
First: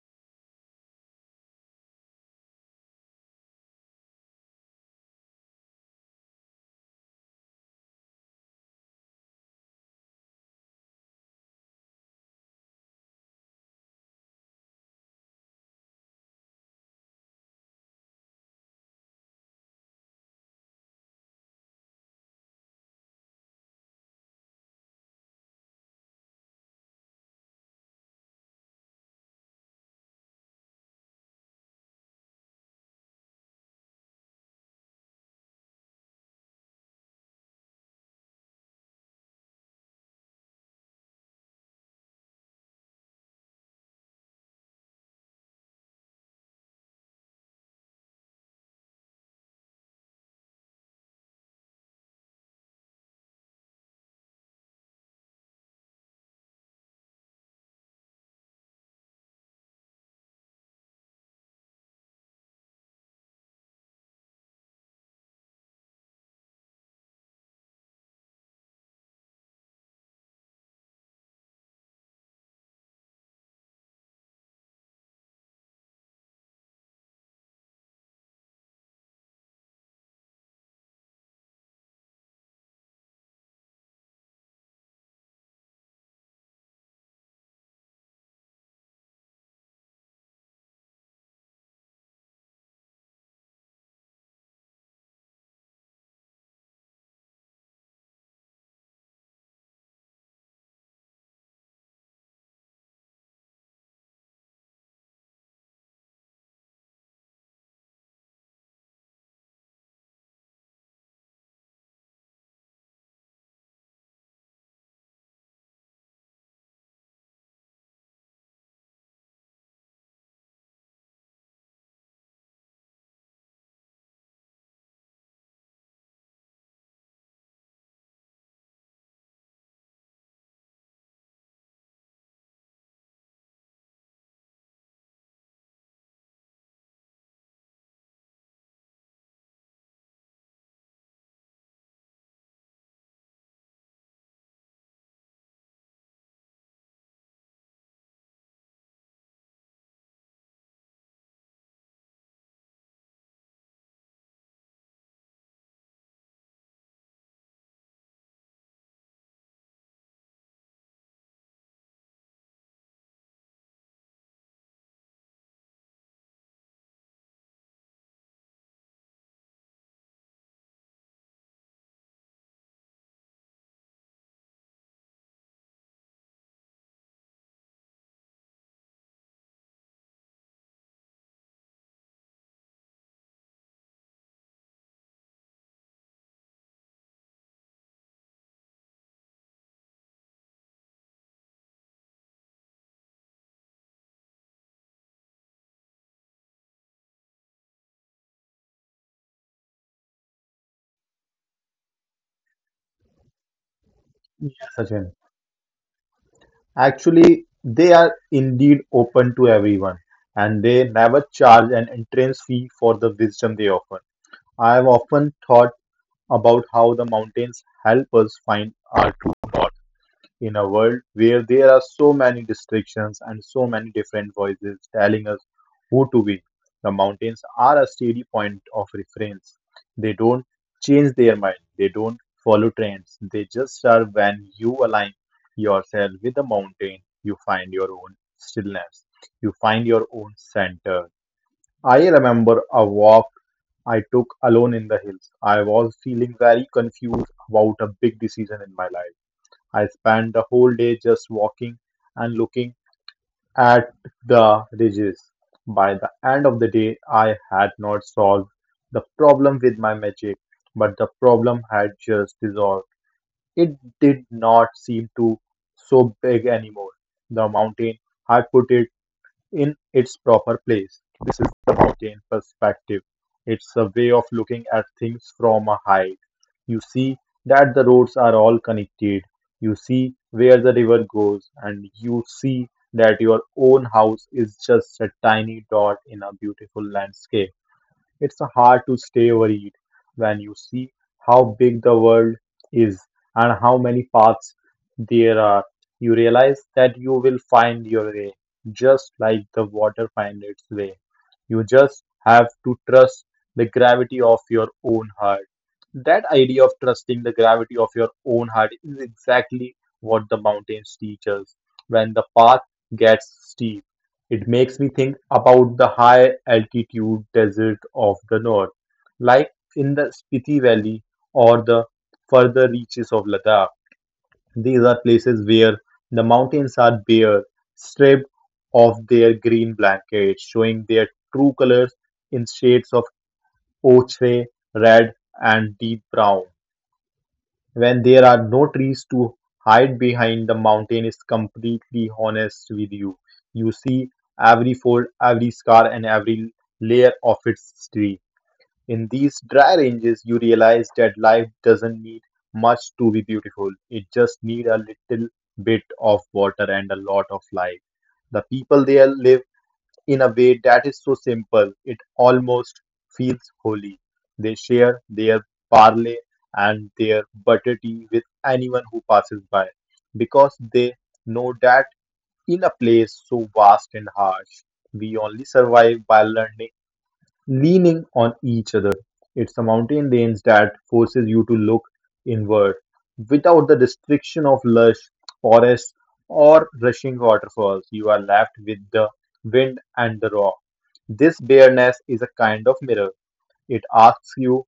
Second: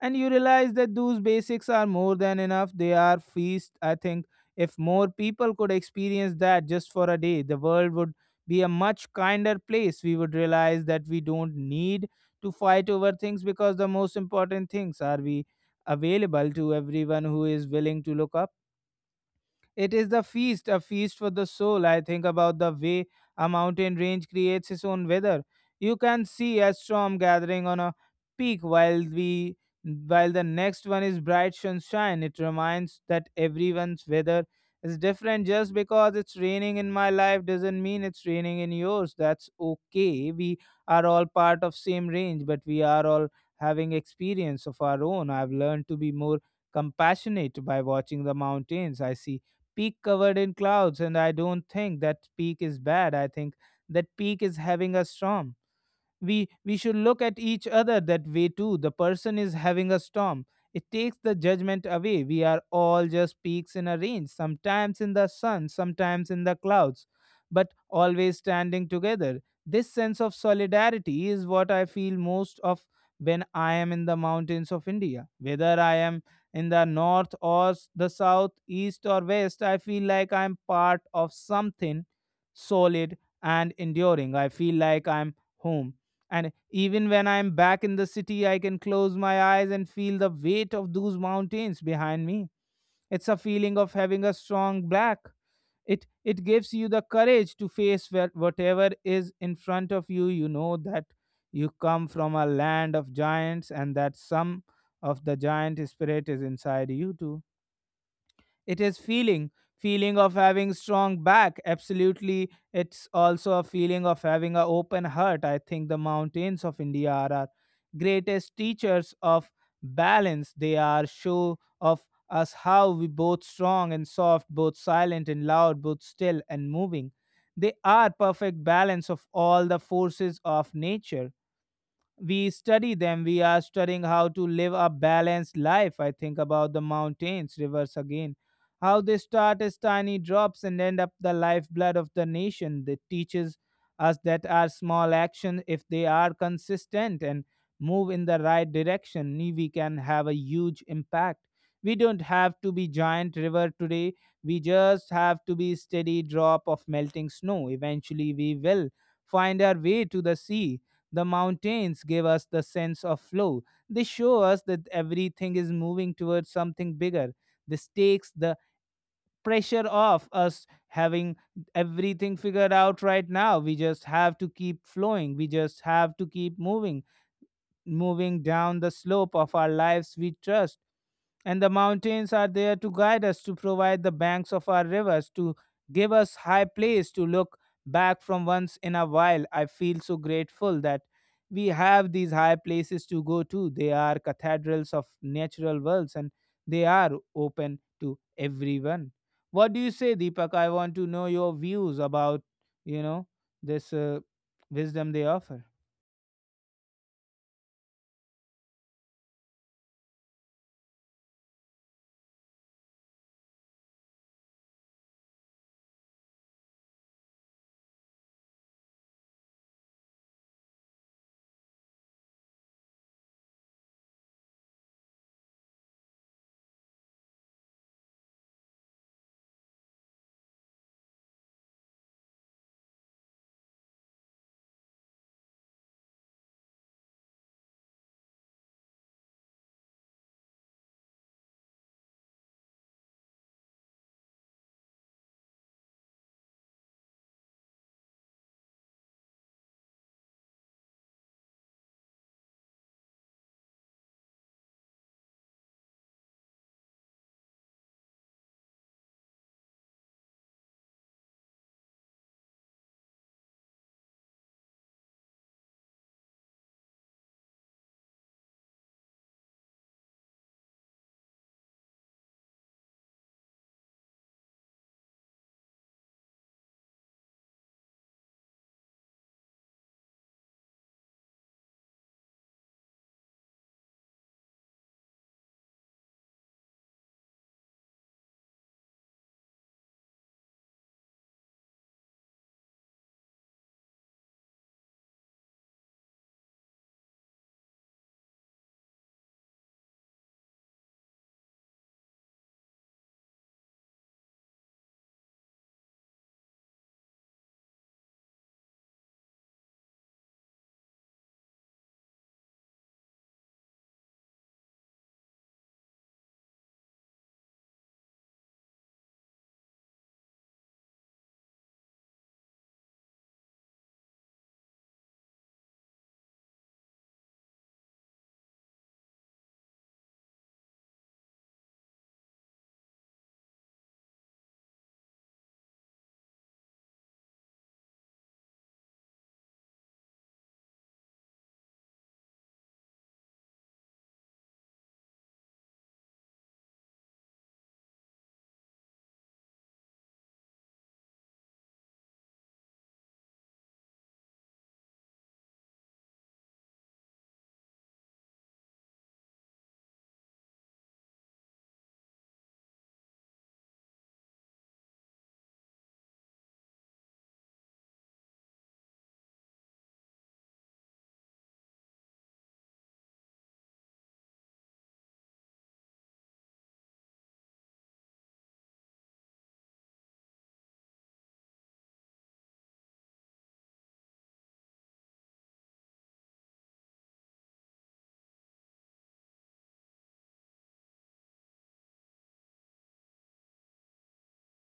[SPEAKER 1] And you realize that those basics are more than enough. They are feast. I think if more people could experience that just for a day, the world would be a much kinder place. We would realize that we don't need to fight over things because the most important things are we available to everyone who is willing to look up. It is the feast, a feast for the soul. I think about the way a mountain range creates its own weather. You can see a storm gathering on a peak while we while the next one is bright sunshine. It reminds that everyone's weather is different. Just because it's raining in my life doesn't mean it's raining in yours. That's okay. We are all part of same range, but we are all having experience of our own. I've learned to be more compassionate by watching the mountains. I see peak covered in clouds, and I don't think that peak is bad. I think that peak is having a storm. We we should look at each other that way too. The person is having a storm. It takes the judgment away. We are all just peaks in a range, sometimes in the sun, sometimes in the clouds, but always standing together. This sense of solidarity is what I feel most of when I am in the mountains of India. Whether I am in the north or s- the south, east or west, I feel like I'm part of something solid and enduring. I feel like I'm home. And even when I'm back in the city, I can close my eyes and feel the weight of those mountains behind me. It's a feeling of having a strong back. It it gives you the courage to face wha- whatever is in front of you. You know that you come from a land of giants, and that some of the giant spirit is inside you too. It is feeling feeling of having strong back. Absolutely, it's also a feeling of having a open heart. I think the mountains of india are our greatest teachers of balance. They are show of us how we both strong and soft, both silent and loud, both still and moving. They are perfect balance of all the forces of nature. We study them, we are studying how to live a balanced life. I think about the mountains rivers again, how they start as tiny drops and end up the lifeblood of the nation. That teaches us that our small actions, if they are consistent and move in the right direction, ne- we can have a huge impact. We don't have to be giant river today, we just have to be steady drop of melting snow. Eventually we will find our way to the sea. The mountains give us the sense of flow. They show us that everything is moving towards something bigger. This takes the pressure off us having everything figured out right now. We just have to keep flowing. We just have to keep moving moving down the slope of our lives we trust, and the mountains are there to guide us, to provide the banks of our rivers, to give us high place to look back from once in a while. I feel so grateful that we have these high places to go to. They are cathedrals of natural worlds, and they are open to everyone. What do you say, Deepak? I want to know your views about, you know, this uh,
[SPEAKER 2] Yes,
[SPEAKER 1] wisdom
[SPEAKER 2] Sachin.
[SPEAKER 1] they offer.
[SPEAKER 2] Actually, they are indeed open to everyone, and they never charge an entrance fee for the wisdom they offer. I have often thought about how the mountains help us find our. In a world where there are so many distractions and so many different voices telling us who to be. The mountains are a steady point of reference. They don't change their mind, they don't follow trends. They just are. When you align yourself with the mountain, you find your own stillness, you find your own center. I remember a walk I took alone in the hills. I was feeling very confused about a big decision in my life. I spent the whole day just walking and looking at the ridges. By the end of the day, I had not solved the problem with my magic, but the problem had just dissolved. It did not seem to so big anymore. The mountain had put it in its proper place. This is the mountain perspective. It's a way of looking at things from a height. You see that the roads are all connected. You see where the river goes, and you see that your own house is just a tiny dot in a beautiful landscape. It's hard to stay worried when you see how big the world is and how many paths there are. You realize that you will find your way, just like the water finds its way. You just have to trust the gravity of your own heart. That idea of trusting the gravity of your own heart is exactly what the mountains teach us. When the path gets steep, it makes me think about the high altitude desert of the north, like in the Spiti Valley or the further reaches of Ladakh. These are places where the mountains are bare, stripped of their green blanket, showing their true colors in shades of ochre, red, and deep brown. When there are no trees to hide behind, the mountain is completely honest with you. You see every fold, every scar, and every layer of its history. In these dry ranges, you realize that life doesn't need much to be beautiful. It just needs a little bit of water and a lot of light. The people there live in a way that is so simple it almost feels holy. They share their parley and their butter tea with anyone who passes by because they know that in a place so vast and harsh, we only survive by learning leaning on each other. It's the mountain range that forces you to look inward without the restriction of lush forests or rushing waterfalls. You are left with the wind and the rock. This bareness is a kind of mirror. It asks you,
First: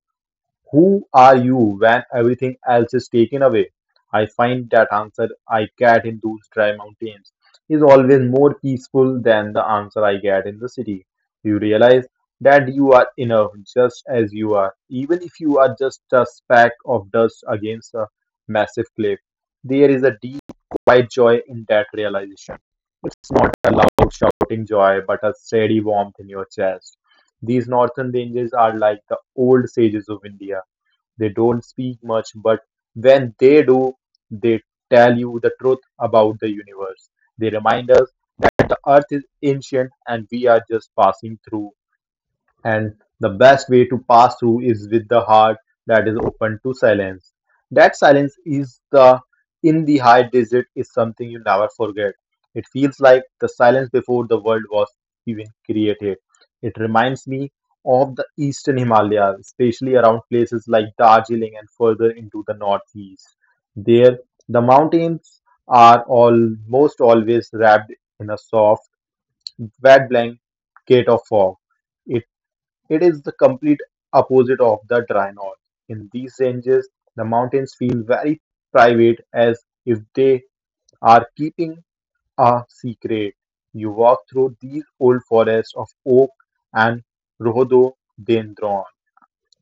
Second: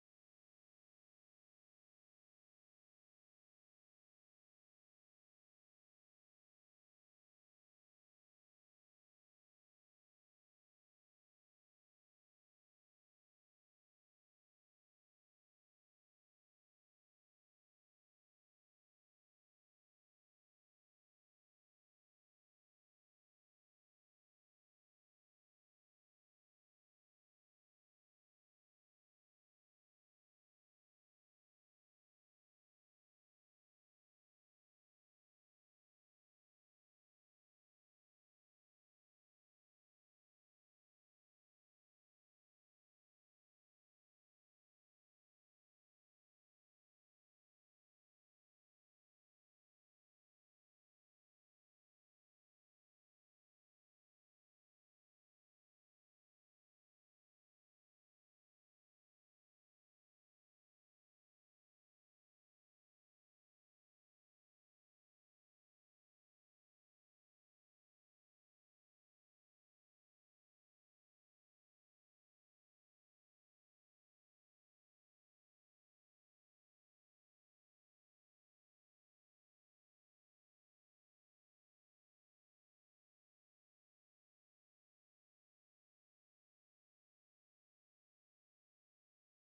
[SPEAKER 2] who are you when everything else is taken away? I find that answer I get in those dry mountains is always more peaceful than the answer I get in the city. You realize that you are enough just as you are, even if you are just a speck of dust against a massive cliff. There is a deep, quiet joy in that realization. It's not a loud shouting joy, but a steady warmth in your chest. These northern ranges are like the old sages of India. They don't speak much, but when they do, they tell you the truth about the universe. They remind us the earth is ancient and we are just passing through, and the best way to pass through is with the heart that is open to silence. That silence is the in the high desert is something you never forget. It feels like the silence before the world was even created. It reminds me of the eastern Himalayas, especially around places like Darjeeling and further into the northeast. There, the mountains are almost always wrapped in a soft, wet blanket of fog. It is the complete opposite of the dry north. In these ranges, the mountains feel very private, as if they are keeping a secret. You walk through these old forests of oak and rhododendron,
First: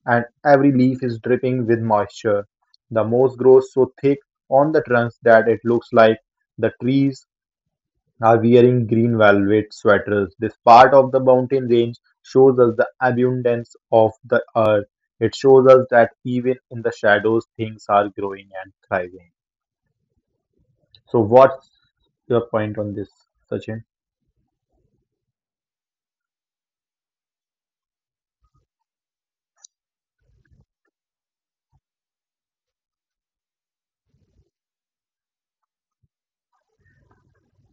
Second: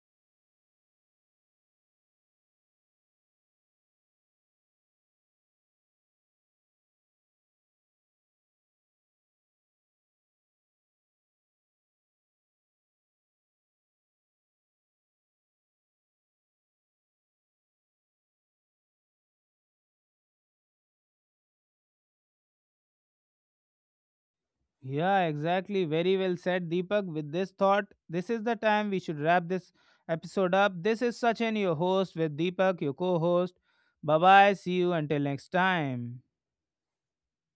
[SPEAKER 2] and every leaf is dripping with moisture. The moss grows so thick on the trunks that it looks like the trees are wearing green velvet sweaters. This part of the mountain range shows us the abundance of the earth. It shows us that even in the shadows, things are growing and thriving. So, what's your point on this, Sachin?
[SPEAKER 1] Yeah, exactly. Very well said, Deepak. With this thought, this is the time we should wrap this episode up. This is Sachin, your host, with Deepak, your co host. Bye bye. See you until next time.